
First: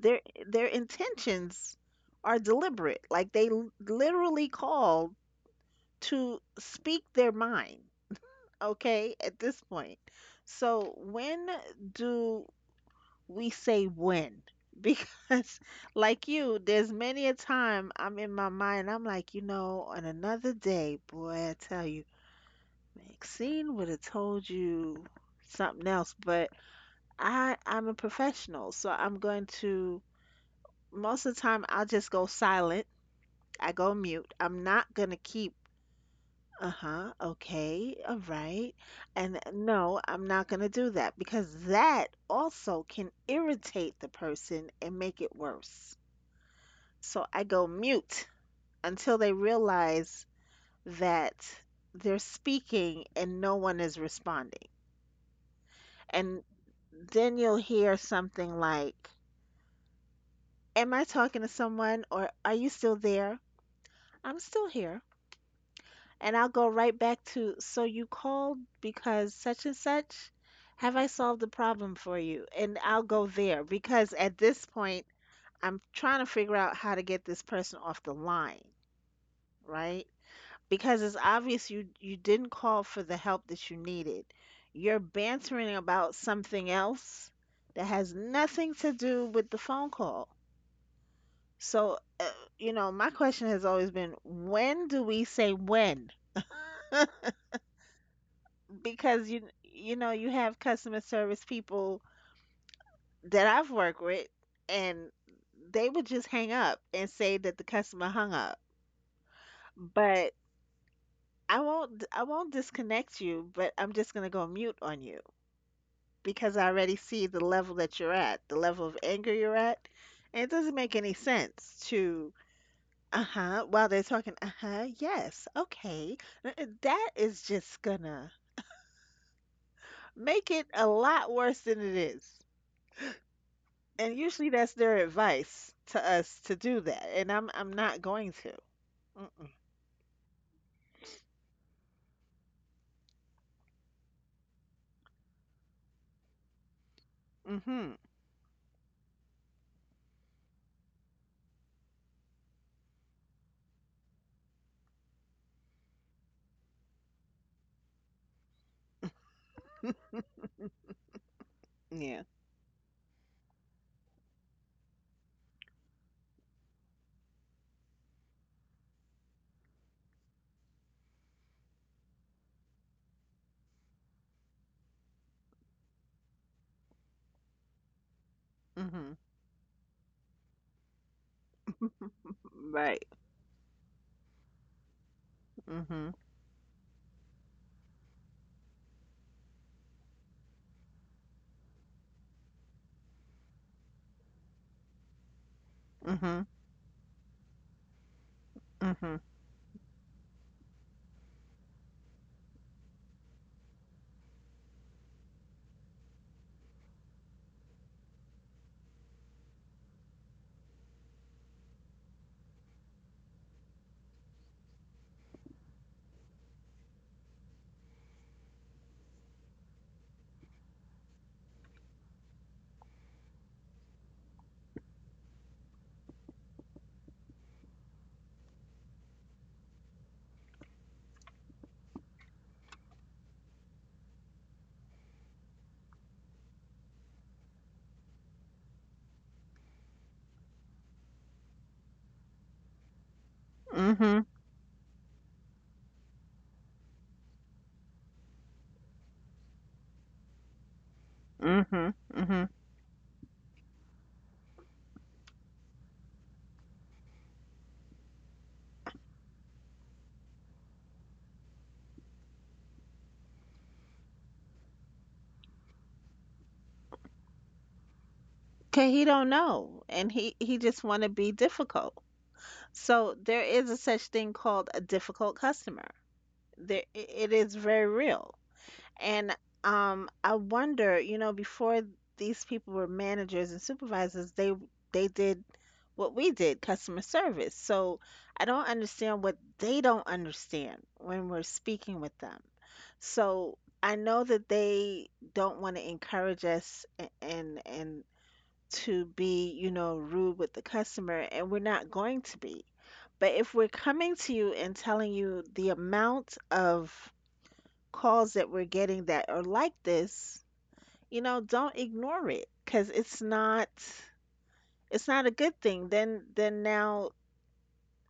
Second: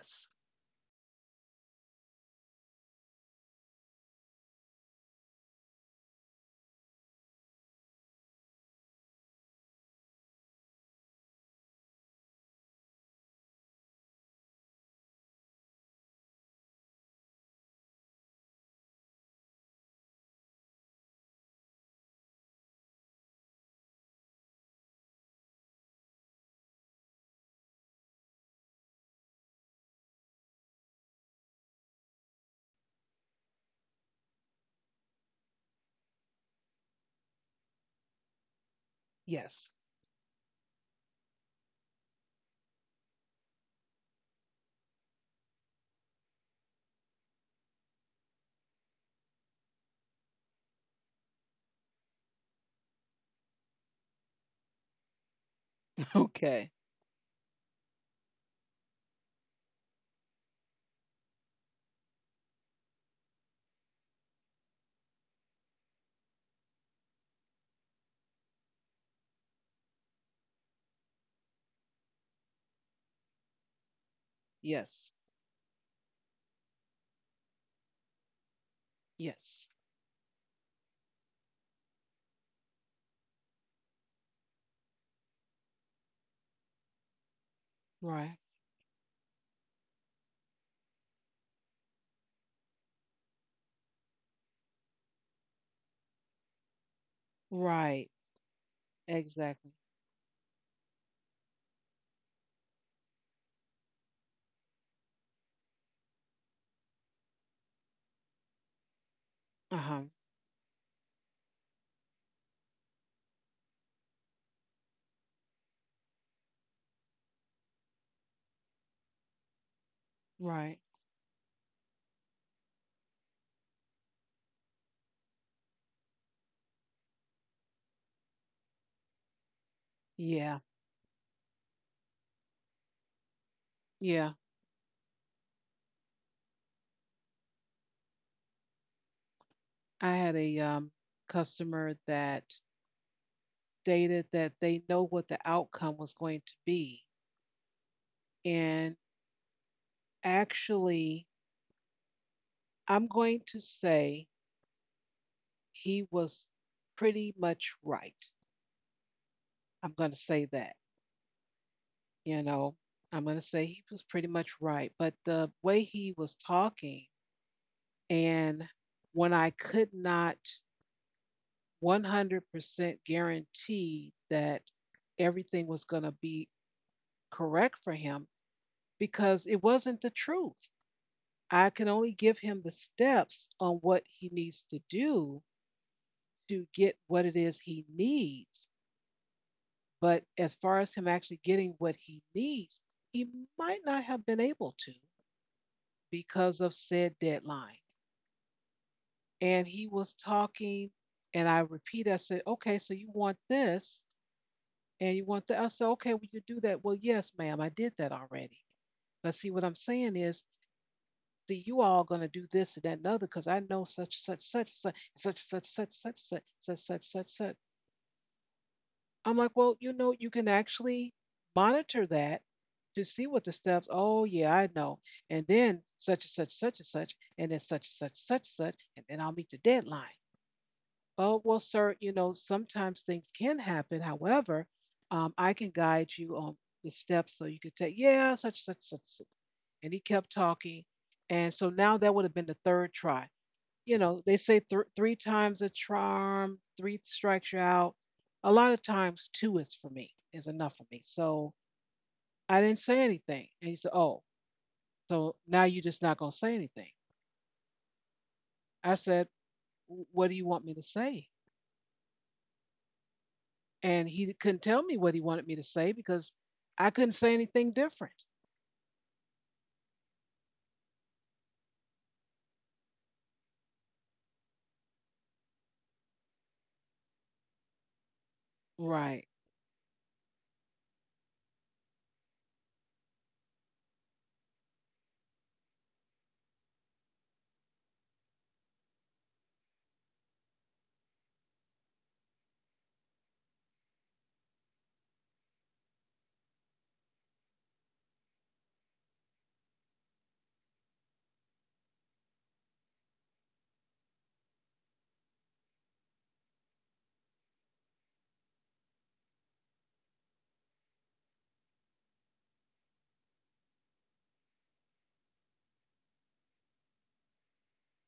Speaker 2: Their their intentions are deliberate. Like they literally called to speak their mind, okay, at this point. So when do we say when? Because like you there's many a time I'm in my mind I'm like, on another day, boy, I tell you, Maxine would have told you something else, but I'm a professional, so I'm going to most of the time I'll just go silent. I go mute. I'm not going to keep uh-huh, okay, all right, and
Speaker 1: Yes.
Speaker 2: no, I'm not going to do that because that also can irritate the person and make it worse. So I go mute until they realize that they're speaking and no one is responding. And
Speaker 1: Okay.
Speaker 2: then you'll hear something like, "Am I talking to someone or are you still there?" I'm still here. And I'll go right back to, "So you called because such and such? Have I solved the problem for you?" And I'll go there because at this point,
Speaker 1: Yes.
Speaker 2: I'm trying to figure out how to get this person off the line,
Speaker 1: Yes.
Speaker 2: right? Because it's obvious you didn't call for the help that you needed. You're bantering about something else that has
Speaker 1: Right.
Speaker 2: nothing to do with the phone call. So, my question has always been, when do we say when?
Speaker 1: Right.
Speaker 2: Because
Speaker 1: Exactly.
Speaker 2: you have customer service people that I've worked with and they would just hang up and say that the customer hung up.
Speaker 1: Uh-huh.
Speaker 2: But I won't disconnect you, but I'm just going to go mute on you, because I already see the level that you're at, the level of anger you're at. And it doesn't
Speaker 1: Right.
Speaker 2: make any sense to, uh-huh, while they're talking, uh-huh, yes, okay. That is just gonna make
Speaker 1: Yeah.
Speaker 2: it a lot worse than it is. And
Speaker 1: Yeah.
Speaker 2: usually that's their advice to us to do that. And I'm not going to.
Speaker 1: I had a customer that stated that they know what the outcome was going to be
Speaker 2: Mm-mm.
Speaker 1: and actually I'm going to say he was pretty much right. I'm going to
Speaker 2: Mm-hmm.
Speaker 1: say that,
Speaker 2: Yeah.
Speaker 1: you know, I'm going to say he was pretty much right. But the way he was talking, and when I could not 100% guarantee that everything was going to be correct for him
Speaker 2: Mm-hmm.
Speaker 1: because it wasn't the truth. I can only give him the
Speaker 2: Right.
Speaker 1: steps on what he needs to do
Speaker 2: Mm-hmm.
Speaker 1: to get what it is he needs. But as far as him actually getting what he needs, he might not have been able to
Speaker 2: Mm-hmm.
Speaker 1: because of said deadline.
Speaker 2: Mm-hmm.
Speaker 1: And he was talking, and I repeat, I said, okay, so you want this and you want that. I said, okay, will you do that? Well, yes, ma'am, I did that already. But see, what I'm saying is, see, you all going to do this and that and other because I know such, such, such, such, such, such, such, such, such, such, such, such, such, such. I'm like, well, you know, you can actually monitor that to see what the steps. Oh, yeah, I know. And then such and such, and then such and such, and then I'll meet the deadline. Oh, well, sir, you know, sometimes things can happen. However, I can guide you on the steps so you could take, yeah, such, such, such, such. And he kept talking. And so now that would have been the third try. You
Speaker 2: Mm-hmm.
Speaker 1: know, they say three times a charm, three strikes you out. A lot of times, two is for me, is enough for me. So
Speaker 2: Mm-hmm. Mm-hmm.
Speaker 1: I didn't say anything. And he said, oh, so now you're just not going to say anything. I said, what do you want me to say? And he couldn't tell me what he wanted me to say because I couldn't say anything different.
Speaker 2: 'Cause he don't know, and he just want to be difficult. So there is a such thing called a difficult customer. There, it is very real.
Speaker 1: Right,
Speaker 2: And I wonder, before these people were managers and supervisors, they did what we did, customer service. So I don't understand what they don't understand when we're speaking with them. So I know that they don't want to encourage us and to be, you know, rude with the customer, and we're not going to be. But if we're coming to you and telling you the amount of calls that we're getting that are like this, you know, don't ignore it because it's not a good thing. Then now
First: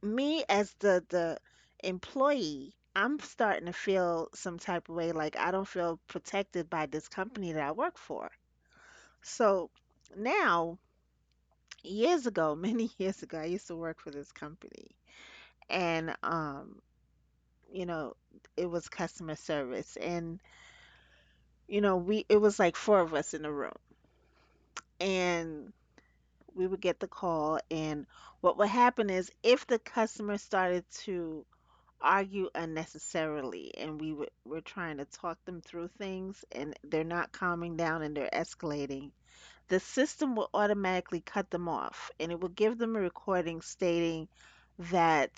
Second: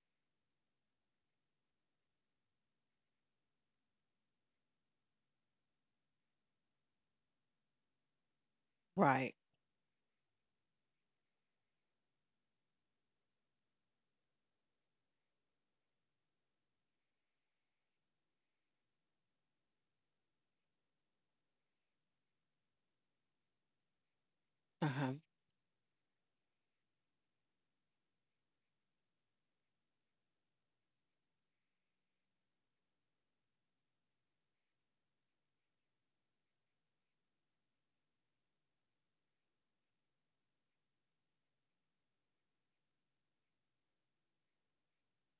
Speaker 2: me as the employee, I'm starting to feel some type of way like I don't feel protected by this company that I work for.
Speaker 1: right.
Speaker 2: So now years ago, many years ago, I used to work for this company and you know, it was customer service and you know, we it was like four of us in the room
Speaker 1: Uh huh.
Speaker 2: and we would get the call and what would happen is if the customer started to argue unnecessarily and were trying to talk them through things and they're not calming down and they're escalating, the system will automatically cut them off and it will give them a recording stating that,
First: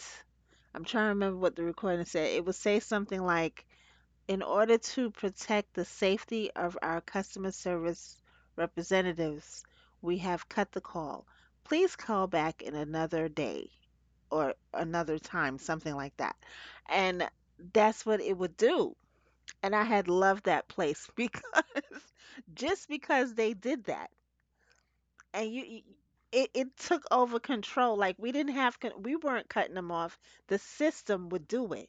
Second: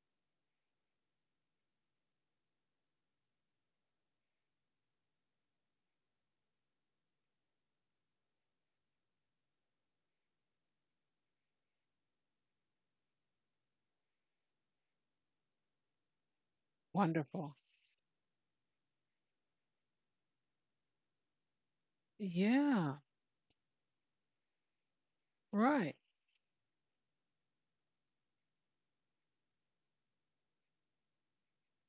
Speaker 2: I'm trying to remember what the recording said. It would say something like, "In order to protect the safety of our customer service representatives, we have cut the call. Please call back in another day or another time," something like that. And
Speaker 1: Wonderful.
Speaker 2: that's what it would do. And I had loved that place because just
Speaker 1: Yeah,
Speaker 2: because they did that and you
Speaker 1: right.
Speaker 2: it took over control like we didn't have we weren't cutting them off. The system would do it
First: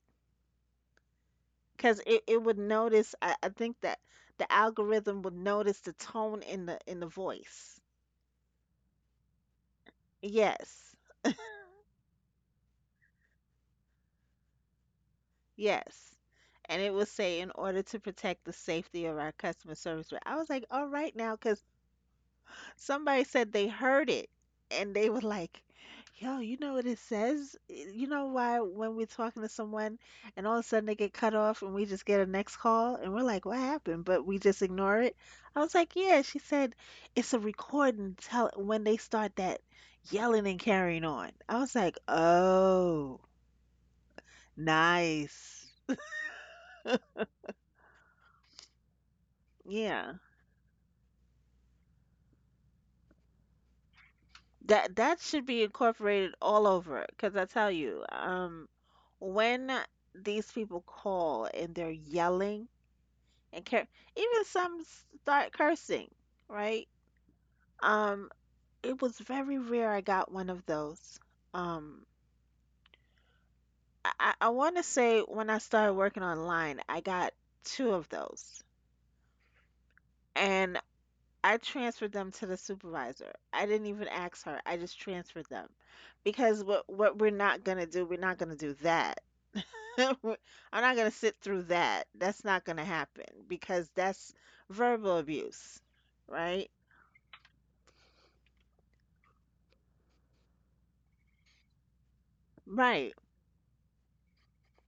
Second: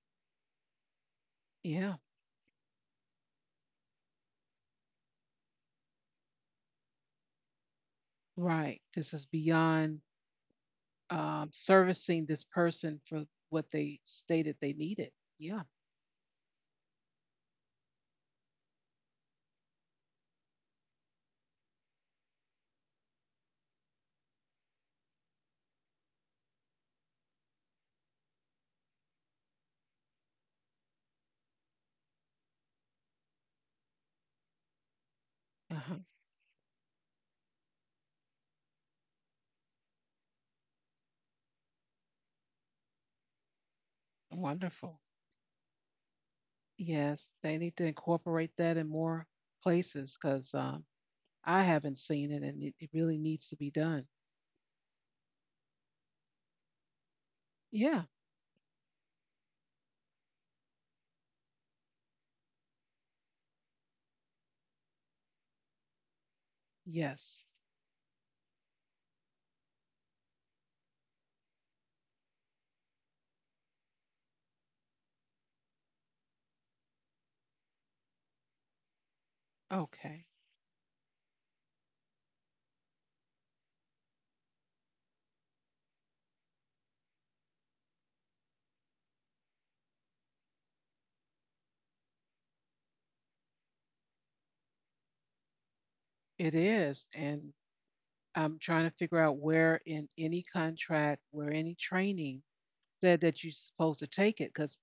Speaker 1: Yeah,
Speaker 2: because it would notice, I think that the algorithm would notice the tone in the voice.
Speaker 1: right. This is beyond
Speaker 2: Yes.
Speaker 1: servicing this person for what they stated they needed. Yeah.
Speaker 2: Yes. And it would say, "In order to protect the safety of our customer service rep." I was like, all right now, 'cause somebody said they heard it, and they were like, yo, you know what it says? You know why when we're talking to someone and all of a sudden they get cut off and we just get a next call and we're like, what happened? But we just ignore it. I was like,
Speaker 1: Uh-huh.
Speaker 2: yeah. She said it's a recording. Tell when they start that yelling and carrying on. I was like, oh,
Speaker 1: Wonderful.
Speaker 2: nice.
Speaker 1: Yes, they need to incorporate that in more
Speaker 2: Yeah,
Speaker 1: places because I haven't seen it and it, it really needs to be done.
Speaker 2: that that should be incorporated all over, because I tell you,
Speaker 1: Yeah,
Speaker 2: when these people call and they're yelling and cur even some start cursing, right?
Speaker 1: yes.
Speaker 2: Um, it was very rare I got one of those. Um, I want to say when I started working online, I got two of those,
Speaker 1: Okay.
Speaker 2: and I transferred them to the supervisor. I didn't even ask her. I just transferred them because what we're not gonna do, we're not gonna do that. I'm not going to sit through that. That's not going to happen because that's verbal abuse,
Speaker 1: It
Speaker 2: right?
Speaker 1: is. And I'm trying to figure out where in any contract, where any training
Speaker 2: Right.
Speaker 1: said that you're supposed to take it because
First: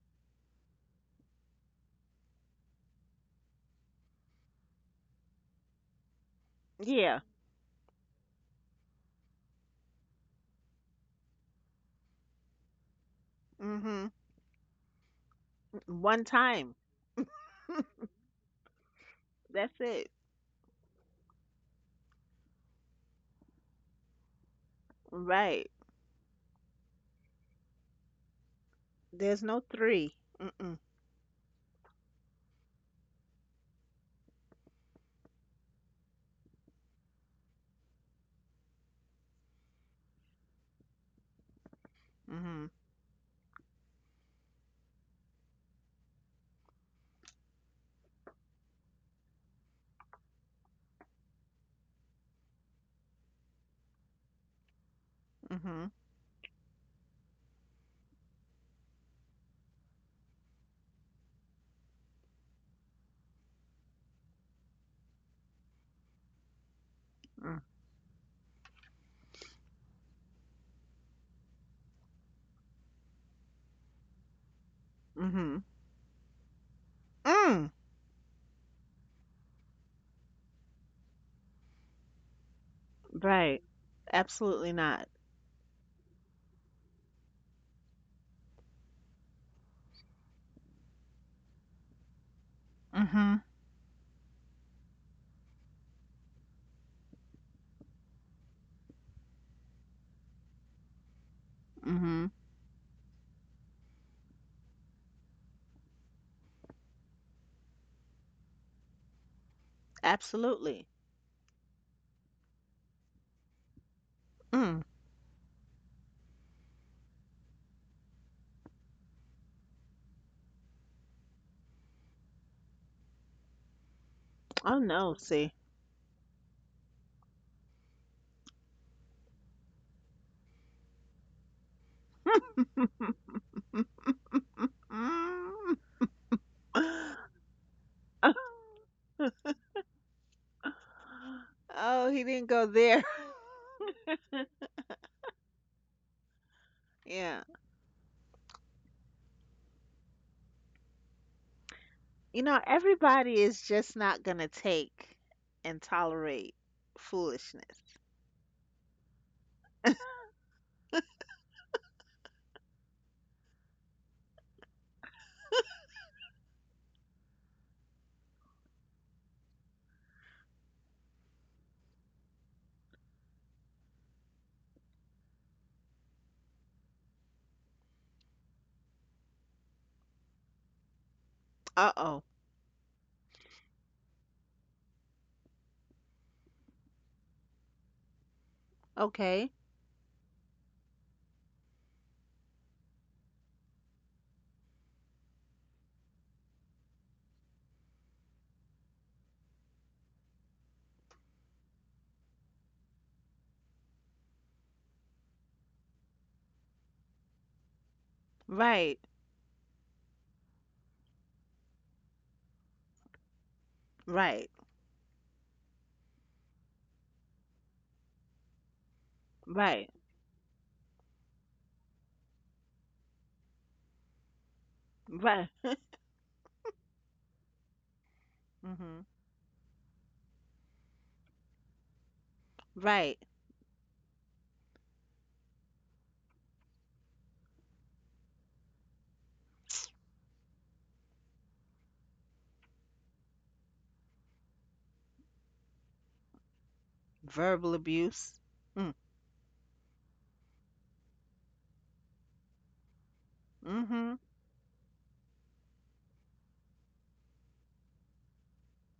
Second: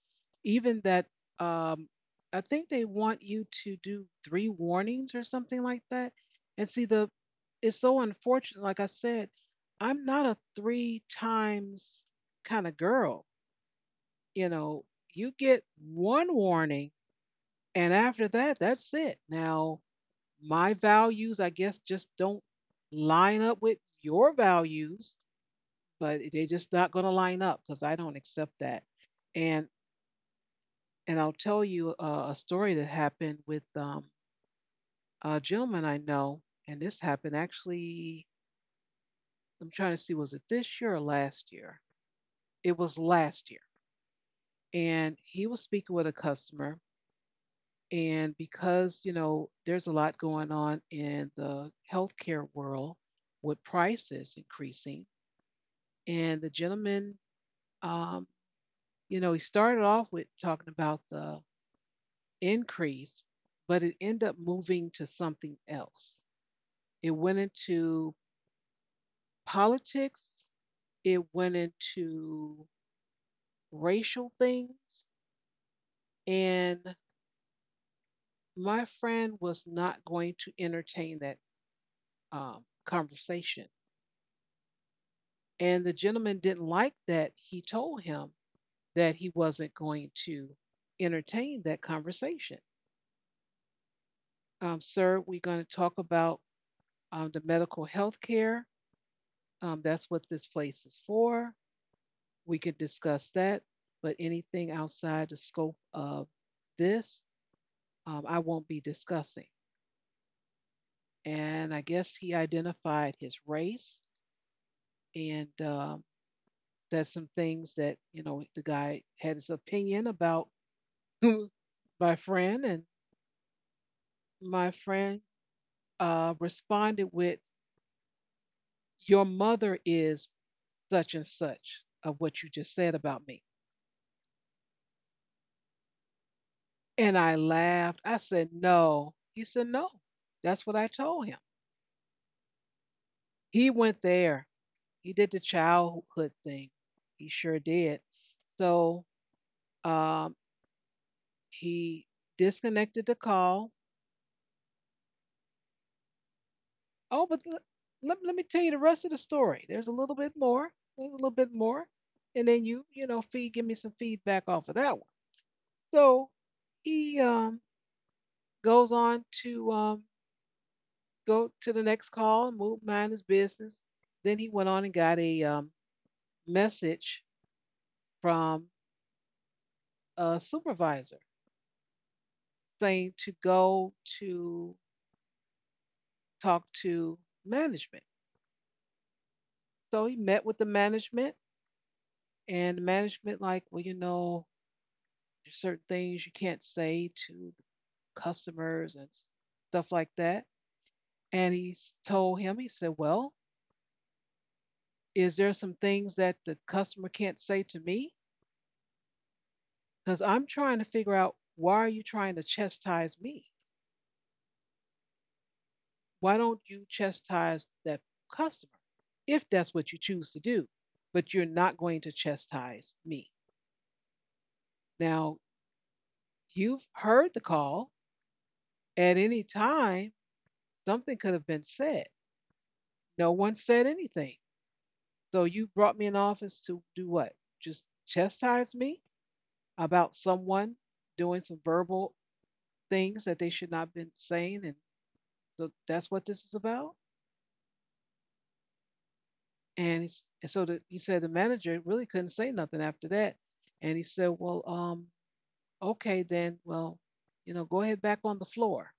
Speaker 1: even that, um, I think they want you to do three warnings or something like that. And see, the
Speaker 2: Yeah.
Speaker 1: it's so unfortunate. Like I said, I'm not a three times kind of girl.
Speaker 2: Hmm.
Speaker 1: You know, you get
Speaker 2: One
Speaker 1: one
Speaker 2: time.
Speaker 1: warning, and after that, that's it.
Speaker 2: That's
Speaker 1: Now,
Speaker 2: it.
Speaker 1: my values, I guess, just don't line up with your values,
Speaker 2: Right.
Speaker 1: but they're just not going to line up because I don't accept that.
Speaker 2: There's no
Speaker 1: And
Speaker 2: three. Mm-mm.
Speaker 1: And I'll tell you a story that happened with a gentleman I know, and this happened actually. I'm trying to see, was it this year or last year?
Speaker 2: Mm-hmm.
Speaker 1: It was last year, and he was speaking with a customer. And because you know, there's a lot going on in the healthcare world with prices increasing,
Speaker 2: Mm-hmm.
Speaker 1: and the gentleman, um, you know, he started off with talking about the increase, but it ended up moving to something else. It went
Speaker 2: Mm.
Speaker 1: into politics, it went into racial things,
Speaker 2: Mm-hmm.
Speaker 1: and
Speaker 2: Mm.
Speaker 1: my friend was not going to entertain that
Speaker 2: Right.
Speaker 1: conversation.
Speaker 2: Absolutely not.
Speaker 1: And the gentleman didn't like that he told him that he wasn't going to entertain that conversation.
Speaker 2: Mm-hmm.
Speaker 1: Sir, we're going to talk about, the medical health care. That's what this place is for.
Speaker 2: Mm-hmm.
Speaker 1: We could discuss that, but anything outside the scope of this, I won't be discussing.
Speaker 2: Absolutely.
Speaker 1: And I guess he identified his race
Speaker 2: Mm.
Speaker 1: and said some things that, you know, the guy had his opinion about my friend, and my
Speaker 2: Oh no,
Speaker 1: friend
Speaker 2: see.
Speaker 1: responded with, your mother is such and such of what you just said about me. And I laughed. I said, no. He said, no. That's what I told him.
Speaker 2: Oh, he didn't go there.
Speaker 1: He went there. He did the childhood thing. He
Speaker 2: Yeah.
Speaker 1: sure did. So um, he
Speaker 2: You know,
Speaker 1: disconnected the
Speaker 2: everybody is
Speaker 1: call.
Speaker 2: just not going to take and tolerate
Speaker 1: Oh, but
Speaker 2: foolishness.
Speaker 1: let, let me tell you the rest of the story. There's a little bit more. A little bit more. And then you know, feed, give me some feedback off of that one. So he, goes on to, go to the next call and move, mind his business. Then he went on and got a, message from a supervisor
Speaker 2: Uh-oh.
Speaker 1: saying to go to talk to management.
Speaker 2: Okay.
Speaker 1: So he met with the management, and the management like, well, you know, there's certain things you can't say to the customers and stuff like that. And he told him, he said, well, is there some things that the customer can't say to me?
Speaker 2: Right.
Speaker 1: Because I'm trying to figure out why are you trying to chastise me?
Speaker 2: Right.
Speaker 1: Why don't you chastise that customer if that's
Speaker 2: Right.
Speaker 1: what you choose to do? But you're not going to chastise me. Now,
Speaker 2: Right.
Speaker 1: you've heard the call.
Speaker 2: Mhm.
Speaker 1: At any time, something could have been said.
Speaker 2: Right.
Speaker 1: No one said anything. So you brought me in office to do what? Just chastise me about someone doing some verbal things that they should not have been saying. And so that's what this is about.
Speaker 2: Verbal abuse. Mm.
Speaker 1: And, he's, and so the, he said the manager really couldn't say nothing after that. And he
Speaker 2: Mhm.
Speaker 1: said, well, okay, then, well, you know, go ahead back on the floor.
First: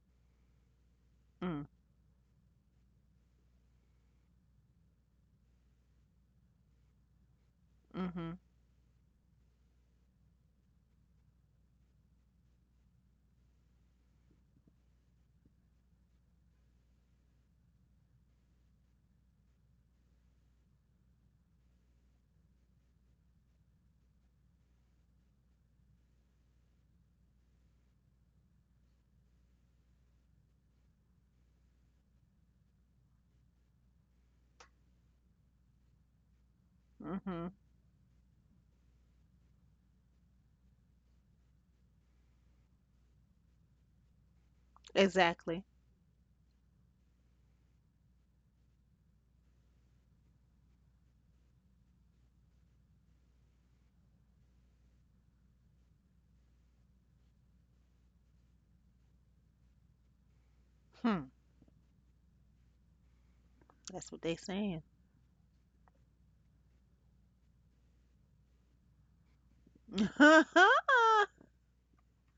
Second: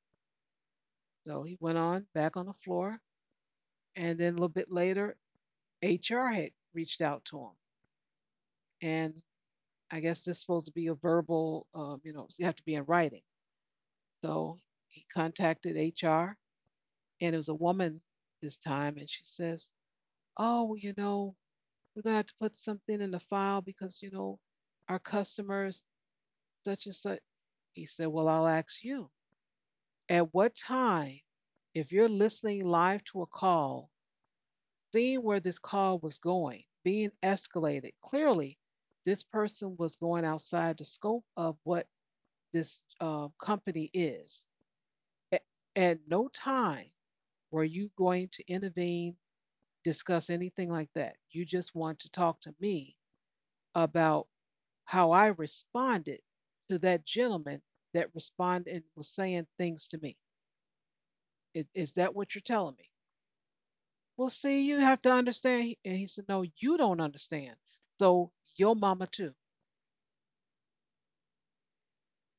Speaker 1: So he
Speaker 2: Mm.
Speaker 1: went on back on the floor. And then a little bit later, HR had reached out to him
Speaker 2: Mhm.
Speaker 1: and I guess this is supposed to be a verbal, you know, you have to be in writing. So he contacted HR, and it was a woman this time, and she says, "Oh, well, you know, we're gonna have to put something in the file because you know, our customers such and such." He said, "Well, I'll ask you. At what time, if you're listening live to a call, seeing where this call was going, being
Speaker 2: Mhm.
Speaker 1: escalated, clearly." This person was going outside the scope of what this company is. A-
Speaker 2: Exactly.
Speaker 1: At no time were you going to intervene, discuss anything like that. You just want to talk to me about how I responded to that gentleman that responded and was saying things to me.
Speaker 2: Hmm.
Speaker 1: Is that what you're telling me?
Speaker 2: That's what
Speaker 1: Well,
Speaker 2: they
Speaker 1: see, you
Speaker 2: saying.
Speaker 1: have to understand. And he said, no, you don't understand. So your mama too.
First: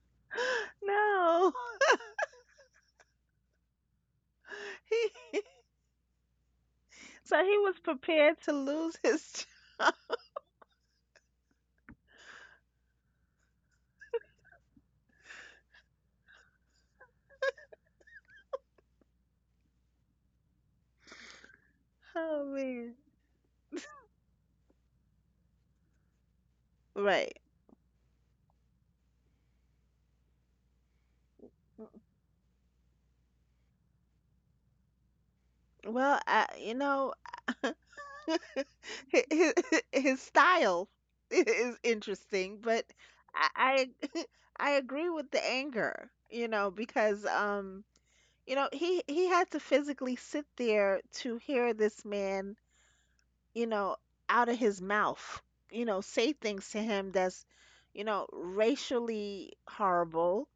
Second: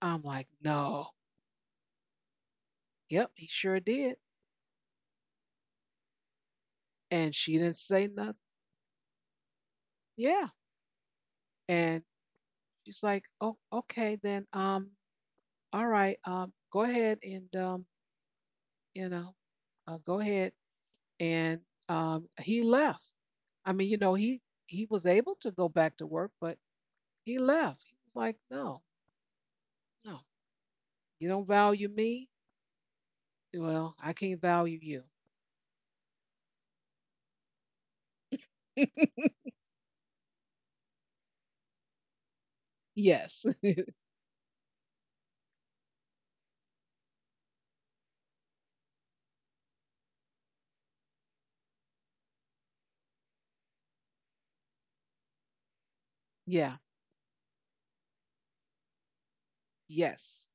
Speaker 1: I'm like, no.
Speaker 2: No.
Speaker 1: Yep, he sure did.
Speaker 2: He,
Speaker 1: And
Speaker 2: so
Speaker 1: she
Speaker 2: he
Speaker 1: didn't
Speaker 2: was
Speaker 1: say nothing.
Speaker 2: prepared to lose his job.
Speaker 1: Yeah. And she's like, "Oh, okay then. All right. Go ahead and, you know, go ahead." And
Speaker 2: Oh
Speaker 1: he
Speaker 2: man.
Speaker 1: left. I mean, you know, he was able to go back to work, but
Speaker 2: Right.
Speaker 1: he left. He was like, "No, no, you don't value me. Well, I can't value you."
Speaker 2: Well, I, you know, hi- hi- his style is interesting, but
Speaker 1: Yes.
Speaker 2: I I, I agree with the anger, you know, because you know, he had to physically sit there to hear this man, you know, out of his mouth, you know, say things
Speaker 1: yeah.
Speaker 2: to him that's, you know, racially horrible,
Speaker 1: Yes.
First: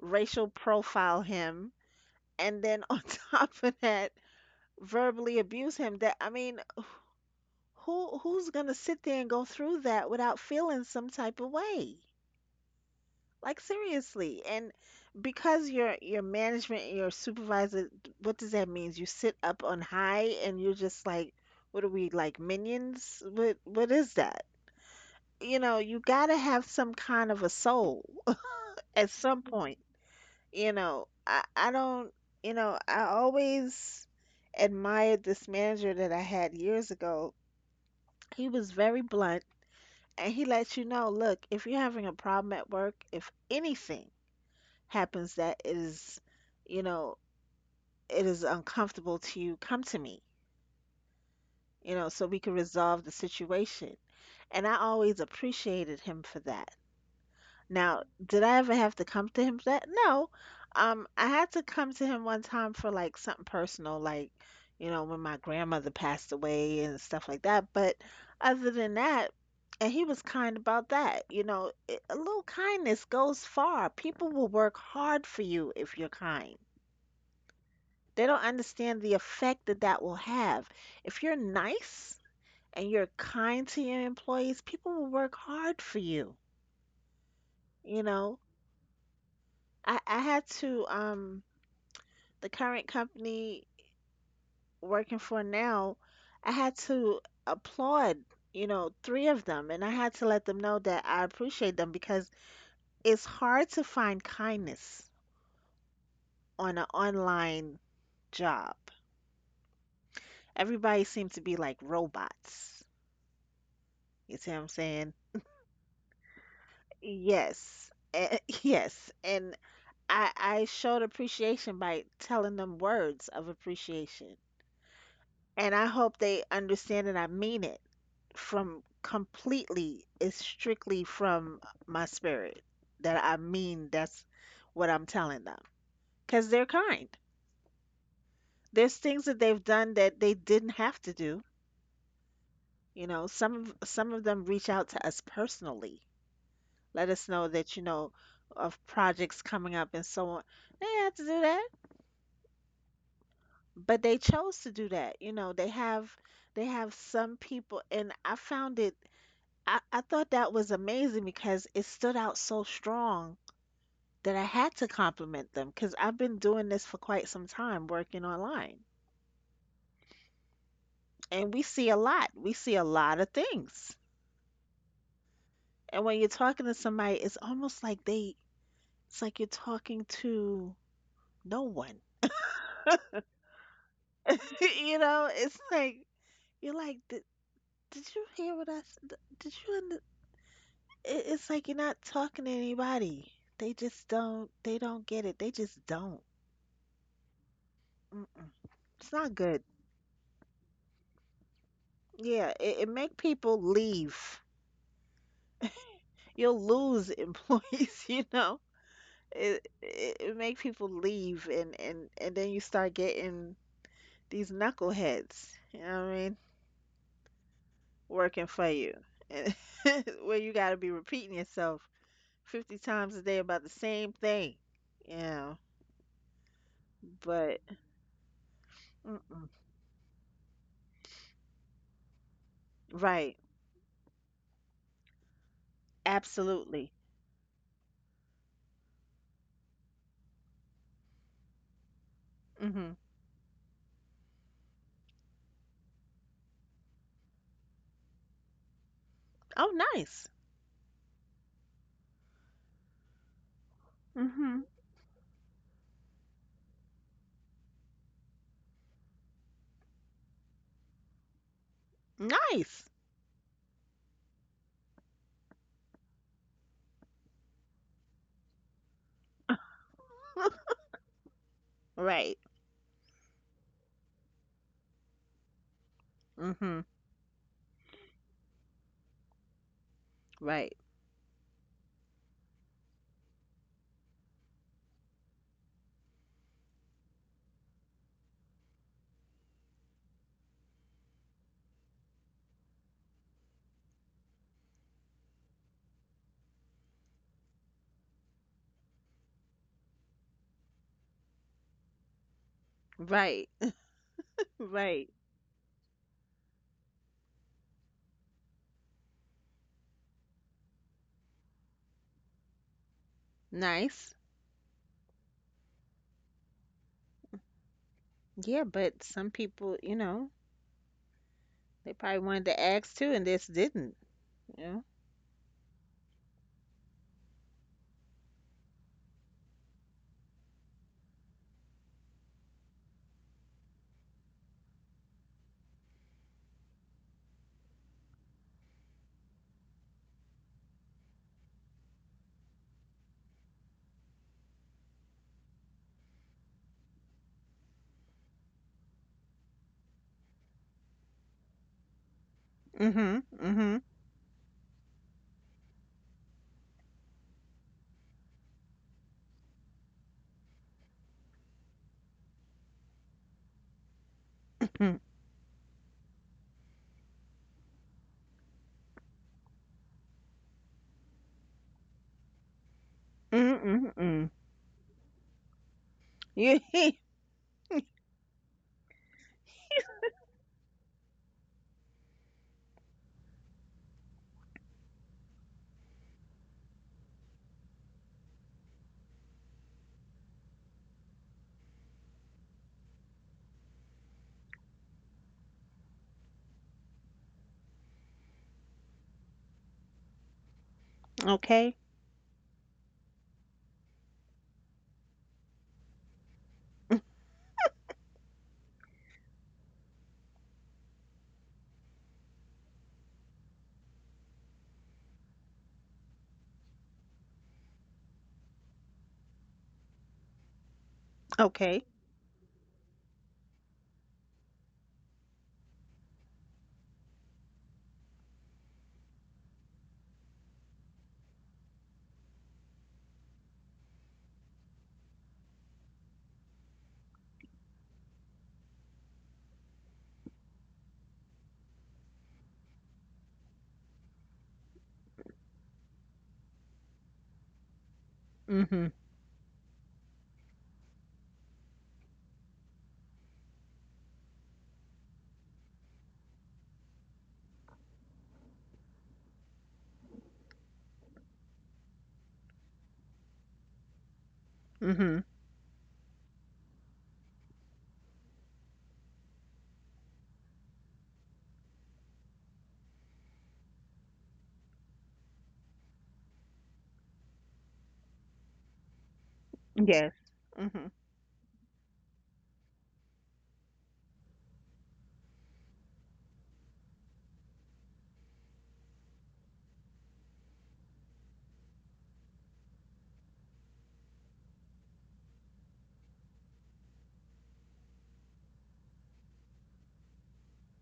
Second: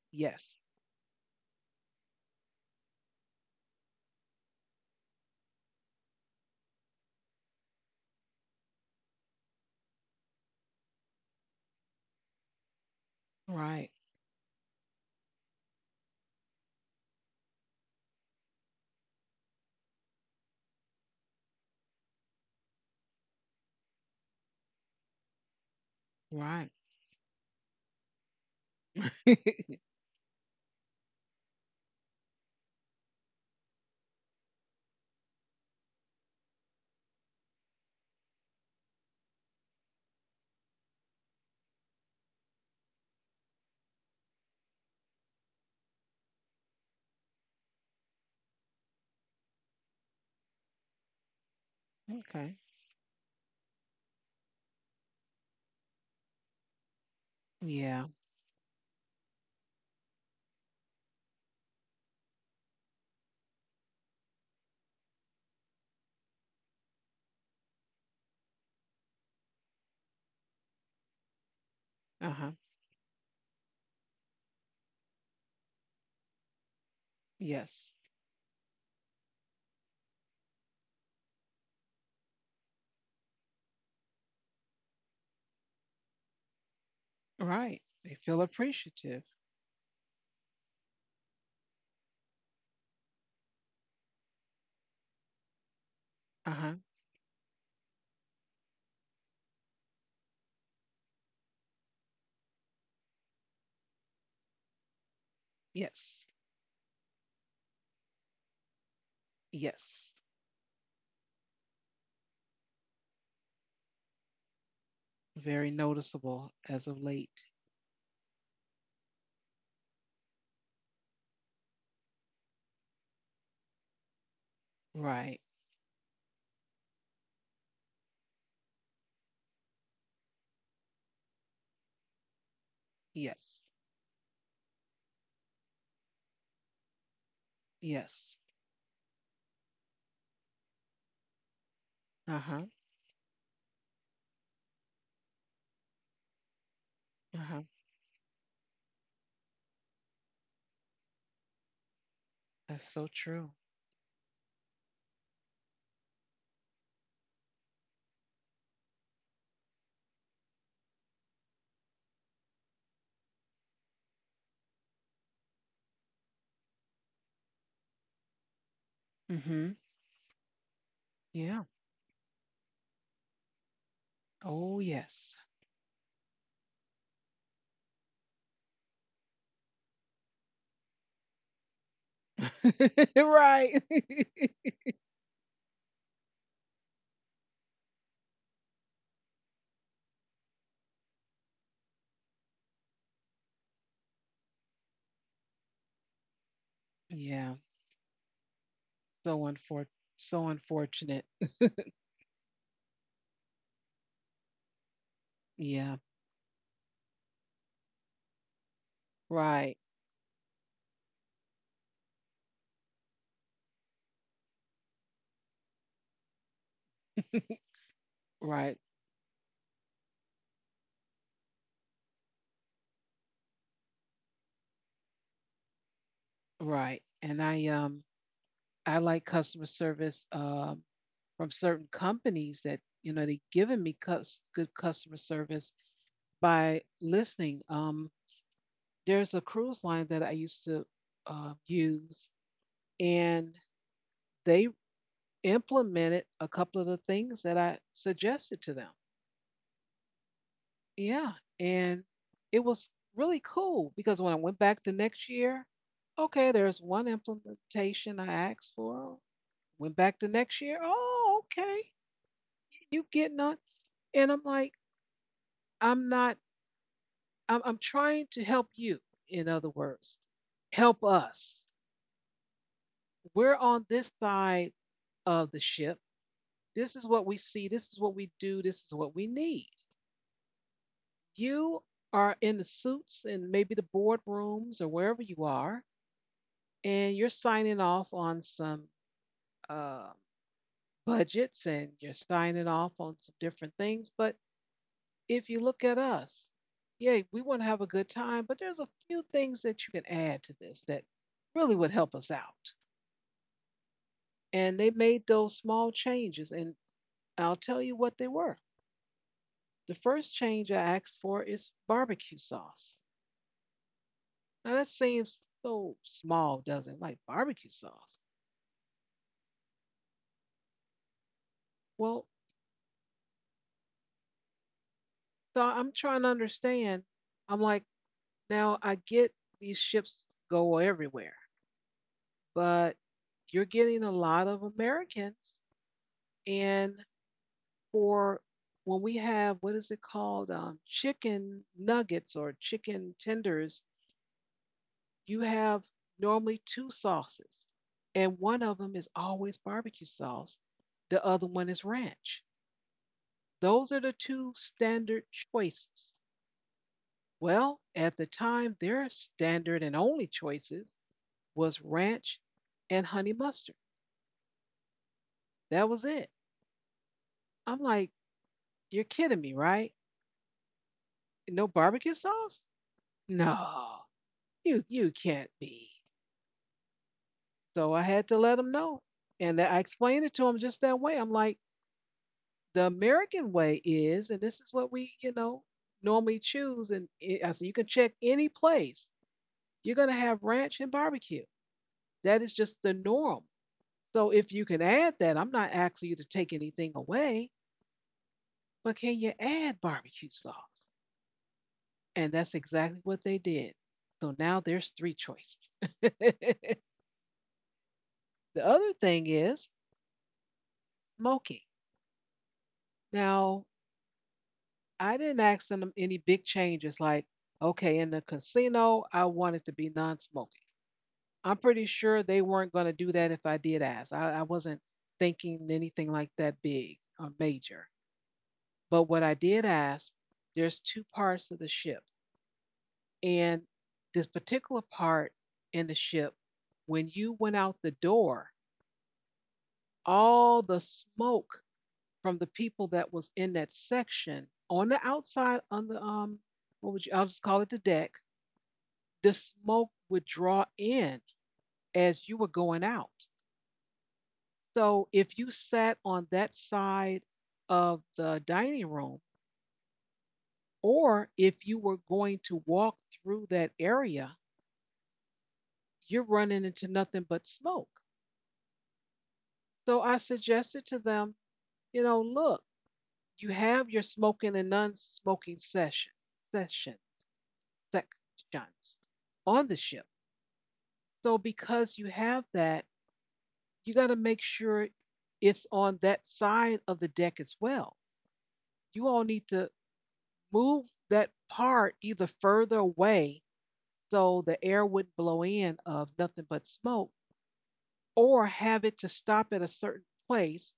Speaker 2: racial
Speaker 1: Yes.
Speaker 2: profile him, and then on top of that, verbally abuse him. That I mean, who's gonna sit there and go through that without feeling some type of way? Like
Speaker 1: Right.
Speaker 2: seriously. And because your management and your supervisor, what does that mean? You sit up on high and you're just like, what are we like minions? What is that? You know, you gotta have
Speaker 1: Right.
Speaker 2: some kind of a soul at some point. You know, I don't, you know, I always admired this manager that I had years ago. He was very blunt and he lets you know, look, if you're having a problem at work, if anything happens that is, you know, it is uncomfortable to you, come to me, you know, so we can
Speaker 1: okay.
Speaker 2: resolve the situation. And I always appreciated him for that. Now,
Speaker 1: Yeah.
Speaker 2: did I ever have to come to him for that? No. I had to come to him one time for like something personal, like, you know, when my grandmother passed away and stuff like that. But other than that, and he was kind about that, you know, a
Speaker 1: Uh
Speaker 2: little
Speaker 1: huh.
Speaker 2: kindness goes far. People will work hard for you if you're kind.
Speaker 1: Yes.
Speaker 2: They don't understand the effect that that will have. If you're nice and you're kind to your employees, people will work hard for you,
Speaker 1: Right.
Speaker 2: you
Speaker 1: They
Speaker 2: know.
Speaker 1: feel appreciative.
Speaker 2: I had to the current company working for now, I
Speaker 1: Uh huh.
Speaker 2: had to applaud, you know, three of them, and I had to let them know that I appreciate them because it's hard to find kindness
Speaker 1: Yes.
Speaker 2: on an online job.
Speaker 1: Yes.
Speaker 2: Everybody seems to be like robots. You see what I'm saying?
Speaker 1: Very noticeable as of late.
Speaker 2: Yes. Eh, yes. And I showed appreciation by telling them words of appreciation.
Speaker 1: Right.
Speaker 2: And I hope they understand that I mean it. From completely it's strictly from my spirit that I
Speaker 1: Yes.
Speaker 2: mean that's what I'm telling them because they're kind.
Speaker 1: Yes.
Speaker 2: There's things that they've done that they didn't have to do.
Speaker 1: Uh huh.
Speaker 2: You know, some of them reach out to us personally, let us
Speaker 1: Uh
Speaker 2: know
Speaker 1: huh.
Speaker 2: that you know of projects coming up and so on. They didn't have to do that,
Speaker 1: That's so true.
Speaker 2: but they chose to do that. You know, they have some people, and I found it. I thought that was amazing because it stood out so strong that I had to compliment them because I've been doing this for quite some time working online.
Speaker 1: Mm-hmm.
Speaker 2: And
Speaker 1: Yeah.
Speaker 2: we see a lot. We see a lot of things.
Speaker 1: Oh, yes.
Speaker 2: And when you're talking to somebody, it's almost like it's like you're talking to no one.
Speaker 1: right.
Speaker 2: You know, it's like, you're like, did you hear what I said? Did you, under-" It- it's like you're not talking to anybody. They just don't, they don't get it. They just don't.
Speaker 1: Yeah.
Speaker 2: Mm-mm. It's not
Speaker 1: So
Speaker 2: good.
Speaker 1: unfor- so unfortunate.
Speaker 2: Yeah, it make people leave.
Speaker 1: Yeah.
Speaker 2: You'll lose employees, you know.
Speaker 1: Right.
Speaker 2: It make people leave and and then you start getting these knuckleheads, you know what I mean, working for
Speaker 1: Right.
Speaker 2: you. And where you got to be repeating yourself 50 times a day about the same thing. You know,
Speaker 1: Right. And
Speaker 2: but
Speaker 1: I like
Speaker 2: mm-mm.
Speaker 1: customer service from certain companies that you know
Speaker 2: Right,
Speaker 1: they've given me good customer service by
Speaker 2: absolutely.
Speaker 1: listening. Um, there's a cruise line that I used to use,
Speaker 2: Mhm.
Speaker 1: and they implemented a couple of the things that I suggested to them.
Speaker 2: Oh, nice.
Speaker 1: Yeah, and it was really cool because when I went
Speaker 2: Mhm.
Speaker 1: back the next year, okay, there's one implementation I asked for. Went back the next year, oh, okay,
Speaker 2: Nice.
Speaker 1: you getting on? And I'm like, I'm not. I'm trying to help you. In other words, help us.
Speaker 2: Right.
Speaker 1: We're on this side of the ship.
Speaker 2: Mhm.
Speaker 1: This is what we see. This is what we do. This is what we need.
Speaker 2: Right.
Speaker 1: You are in the suits and maybe the boardrooms or wherever you are, and you're signing off on some uh, budgets, and you're signing off on some different things. But if you look at us, yeah, we want to have a good time, but there's a few things that you can add to this that really would help us out.
Speaker 2: Right.
Speaker 1: And they
Speaker 2: Right.
Speaker 1: made those small changes, and I'll tell you what they were. The first change I asked for is barbecue sauce.
Speaker 2: Nice.
Speaker 1: Now that seems so small, doesn't it? Like barbecue sauce.
Speaker 2: Yeah, but some people, you know, they probably
Speaker 1: Well,
Speaker 2: wanted to ask too, and this didn't. You know.
Speaker 1: so I'm trying to understand. I'm like, now I get these ships go everywhere, but you're getting a lot of Americans. And for when we have, what is it called? Chicken nuggets or chicken tenders, you have normally two sauces, and one of them is always barbecue sauce, the other one is ranch.
Speaker 2: Mhm. Mhm.
Speaker 1: Those are the two standard choices. Well, at the time, their standard and only choices was ranch and honey mustard.
Speaker 2: Mm.
Speaker 1: That was it. I'm like, you're kidding me, right? No barbecue sauce?
Speaker 2: Mm. Mm.
Speaker 1: No,
Speaker 2: Mm.
Speaker 1: you can't be.
Speaker 2: Yeah.
Speaker 1: So I had to let them know, and I explained it to them just that way. I'm like, the American way is, and this is what we, normally choose. And it, I said, you can check any place. You're gonna have ranch and barbecue. That is just the norm. So if you can add that, I'm not asking you to take anything away, but can you add barbecue sauce?
Speaker 2: Okay.
Speaker 1: And that's exactly what they did. So now there's three choices. The other thing is smoking. Now, I didn't ask them any big changes like, okay, in the casino, I want it to be non smoking. I'm pretty
Speaker 2: Okay.
Speaker 1: sure they weren't going to do that if I did ask. I wasn't thinking anything like that big or major. But what I did ask, there's two parts of the ship. And this particular part in the ship, when you went out the door, all the smoke from the people that was in that section on the outside on the what would you, I'll just call it the deck,
Speaker 2: Mhm.
Speaker 1: the smoke would draw in as you were going out. So if you sat on that side of the dining room, or if you were going to walk through that area,
Speaker 2: Mhm.
Speaker 1: you're running into nothing but smoke. So I suggested to them, you know, look, you have your smoking and non-smoking session sessions sections on the ship.
Speaker 2: Yes. Mhm.
Speaker 1: So because you have that, you got to make sure it's on that side of the deck as well. You all need to move that part either further away so the air wouldn't blow in of nothing but smoke, or have it to stop at a certain place.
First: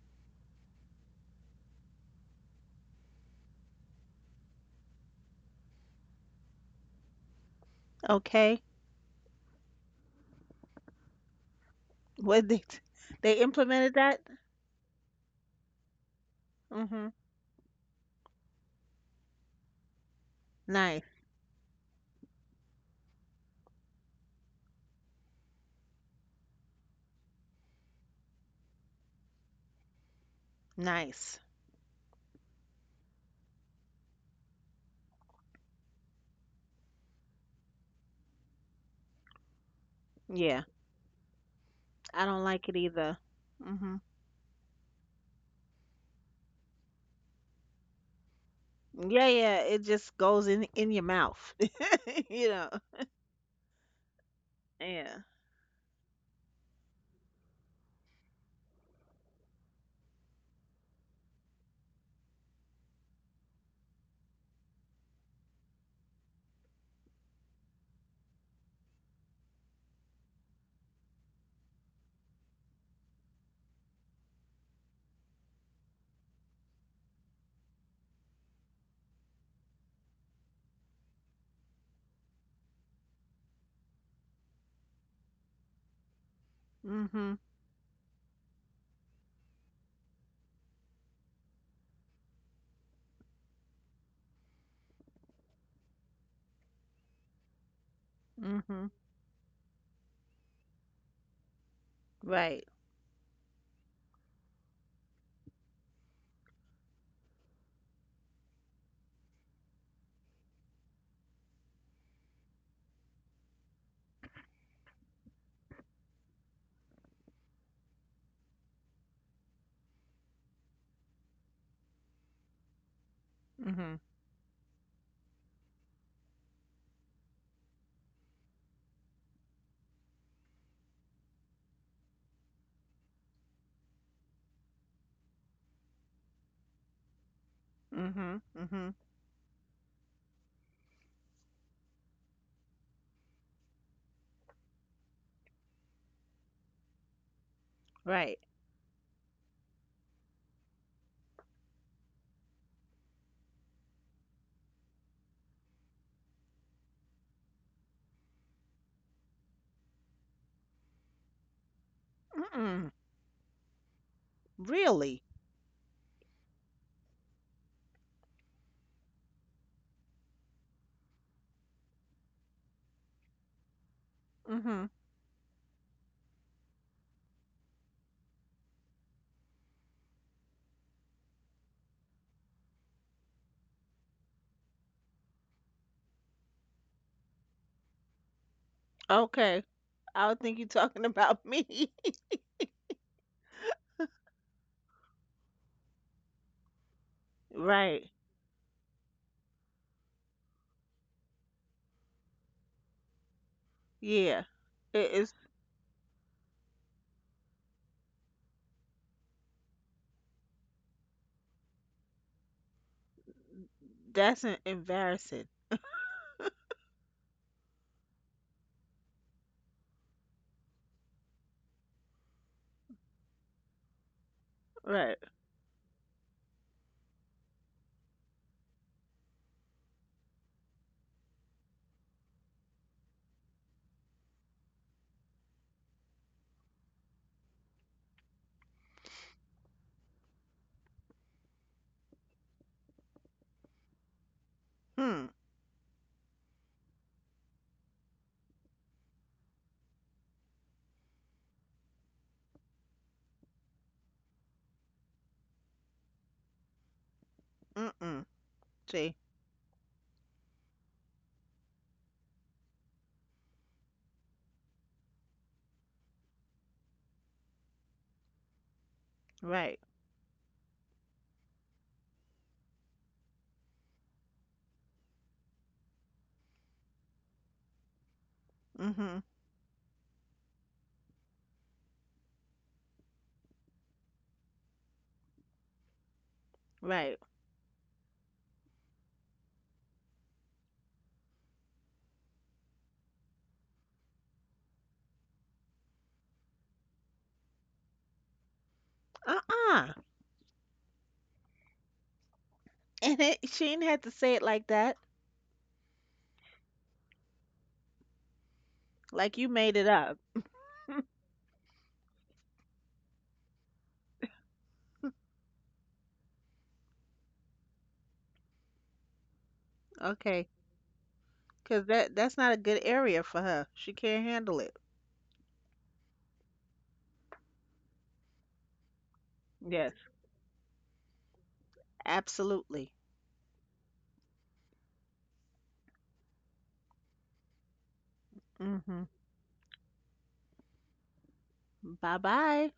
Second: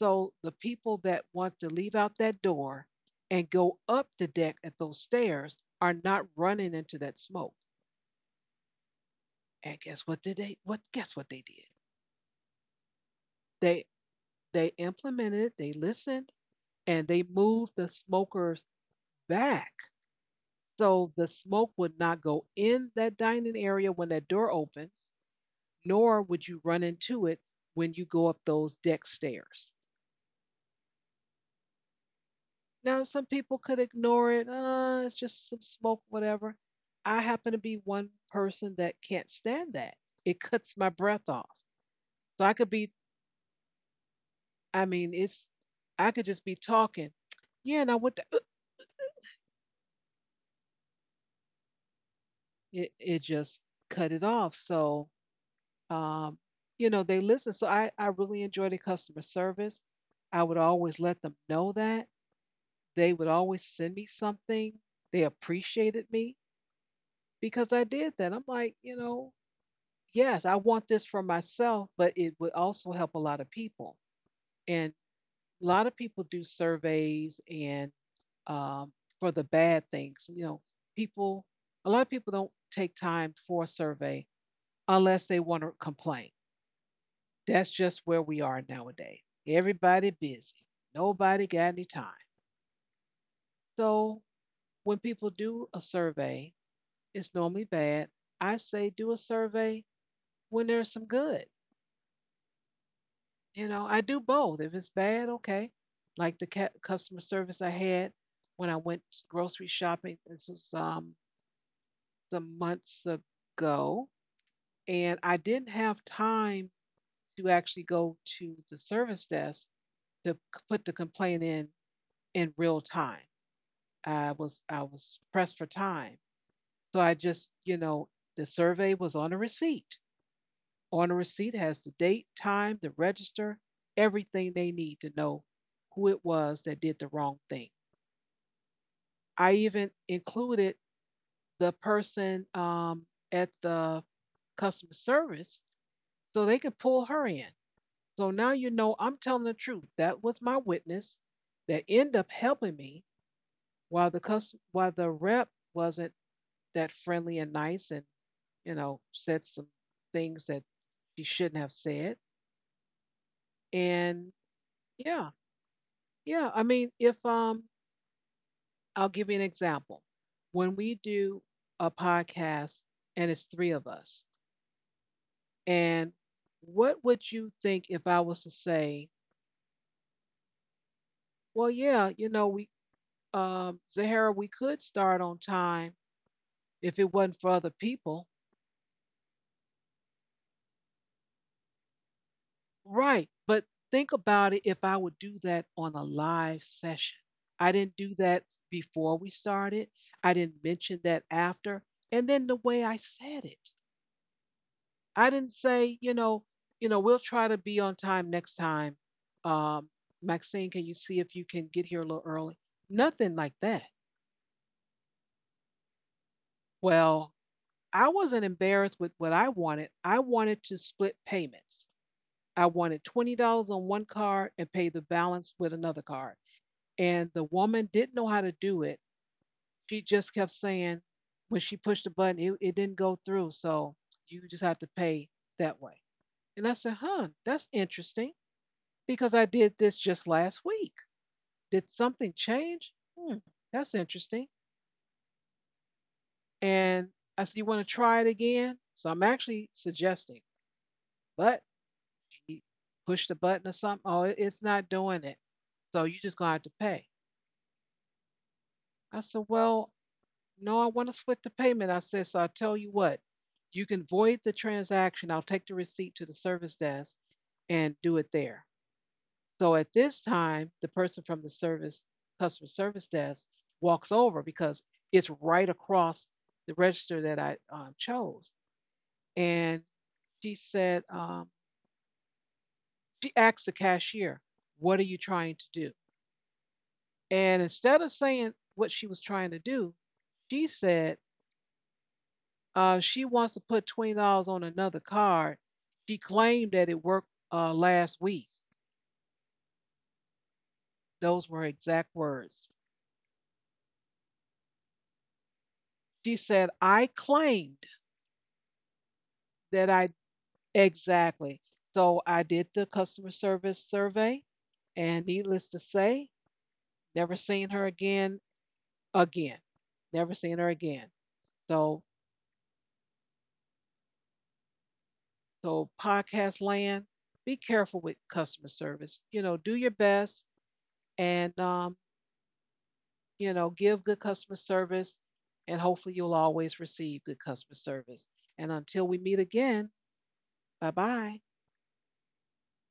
Speaker 1: So the people that want to leave out that door and go up the deck at those stairs are not running into that smoke.
Speaker 2: Okay.
Speaker 1: And guess what did they, what guess what they did?
Speaker 2: What they they
Speaker 1: They
Speaker 2: implemented that?
Speaker 1: they implemented it, they listened, and
Speaker 2: Mhm.
Speaker 1: they moved the smokers back. So
Speaker 2: Nice.
Speaker 1: the smoke would not go in that dining area when that door opens, nor would you run into it when you go up those deck stairs.
Speaker 2: Nice.
Speaker 1: Now, some people could ignore it. It's just some smoke, whatever. I happen to be one person that can't stand that. It
Speaker 2: Yeah.
Speaker 1: cuts my breath off.
Speaker 2: I
Speaker 1: So
Speaker 2: don't
Speaker 1: I could
Speaker 2: like it
Speaker 1: be,
Speaker 2: either. Mhm.
Speaker 1: I mean, it's, I could just be talking. Yeah, and I went, to,
Speaker 2: Yeah, yeah. It just goes in your mouth. You know.
Speaker 1: it just cut it off. So,
Speaker 2: Yeah.
Speaker 1: um, you know, they listen. So I really enjoy the customer service. I would always let them know that. They would always send me something. They appreciated me because I did that. I'm like, you know, yes, I want this for myself, but it would also help a lot of people. And a lot of people do surveys, and um, for the bad things. You know, people, a lot of people don't take time for a survey unless they want to complain.
Speaker 2: Mhm.
Speaker 1: That's just where we are nowadays. Everybody busy, nobody got any time. So when people do a survey, it's normally bad. I say
Speaker 2: Mhm.
Speaker 1: do a survey when there's some good.
Speaker 2: Right.
Speaker 1: You know, I do both. If it's bad, okay. Like the customer service I had when I went grocery shopping, this was some months ago, and I didn't have time to actually go to the service desk to put the complaint in real time.
Speaker 2: Mhm.
Speaker 1: I was pressed for time, so I just, you know, the survey was on a receipt. On a receipt has the date, time, the register, everything they need to know who it was that did the wrong thing.
Speaker 2: Mhm. Mhm.
Speaker 1: I even included the person, at the customer service so they can pull her in. So now
Speaker 2: Right.
Speaker 1: you know I'm telling the truth. That was my witness that ended up helping me while the while the rep wasn't that friendly and nice, and you know, said some things that she shouldn't have said.
Speaker 2: Mm-mm.
Speaker 1: And
Speaker 2: Really?
Speaker 1: yeah, yeah, I mean, if I'll give you an example. When we do a podcast and it's three of us,
Speaker 2: Hmm.
Speaker 1: and what would you think if I was to say, well, yeah, you know, we, Zahara, we could start on time if it wasn't for other people.
Speaker 2: Okay. I would think you're talking about me.
Speaker 1: Right. But think about it if I would do that on a live session. I didn't do
Speaker 2: Right.
Speaker 1: that before we started, I didn't mention that after, and then the way I said it.
Speaker 2: Yeah. It
Speaker 1: I
Speaker 2: is.
Speaker 1: didn't say, you know, we'll try to be on time next time. Um, Maxine, can you see if you can get here a little early? Nothing like that.
Speaker 2: That's embarrassing.
Speaker 1: Well, I wasn't embarrassed with what I wanted. I wanted to split payments. I wanted $20 on one card and pay the
Speaker 2: Right.
Speaker 1: balance with another card. And the woman didn't know how to do it. She just kept saying when she pushed the button, it didn't go through. So you just have to pay that way. And I said, huh, that's interesting, because I did this just last week. Did something change? Hmm, that's interesting.
Speaker 2: Hmm.
Speaker 1: And I said, you want to try it again? So I'm actually suggesting, but he pushed the button or something. Oh, it's not doing it. So you're just going to have to pay.
Speaker 2: Mm-mm.
Speaker 1: I
Speaker 2: See.
Speaker 1: said, well, no, I want to split the payment. I said, so I'll tell you what, you can void the transaction. I'll take the receipt to the service desk and do it there. So at
Speaker 2: Right.
Speaker 1: this time, the person from the customer service desk walks over because it's right across the register that I, chose.
Speaker 2: Mm-hmm.
Speaker 1: And she said, she asked the cashier, what are you trying to do?
Speaker 2: Right.
Speaker 1: And instead of saying what she was trying to do, she said she wants to put $20 on another card. She claimed that it worked last week.
Speaker 2: Uh-uh.
Speaker 1: Those were her exact words.
Speaker 2: And it, she didn't have to say it like that.
Speaker 1: She said, I claimed
Speaker 2: Like you
Speaker 1: that
Speaker 2: made it
Speaker 1: I—
Speaker 2: up.
Speaker 1: exactly. So I did the customer service survey, and needless to say, never seen her again. Again, never seen
Speaker 2: Okay.
Speaker 1: her again.
Speaker 2: Because
Speaker 1: So,
Speaker 2: that that's not a good area for her. She can't handle it.
Speaker 1: podcast land, be careful with customer service. You know, do your
Speaker 2: Yes.
Speaker 1: best, and
Speaker 2: Absolutely.
Speaker 1: you know, give good customer service, and hopefully you'll always receive good customer service. And until
Speaker 2: Mm-hmm.
Speaker 1: we meet again, bye bye.
Speaker 2: Bye-bye.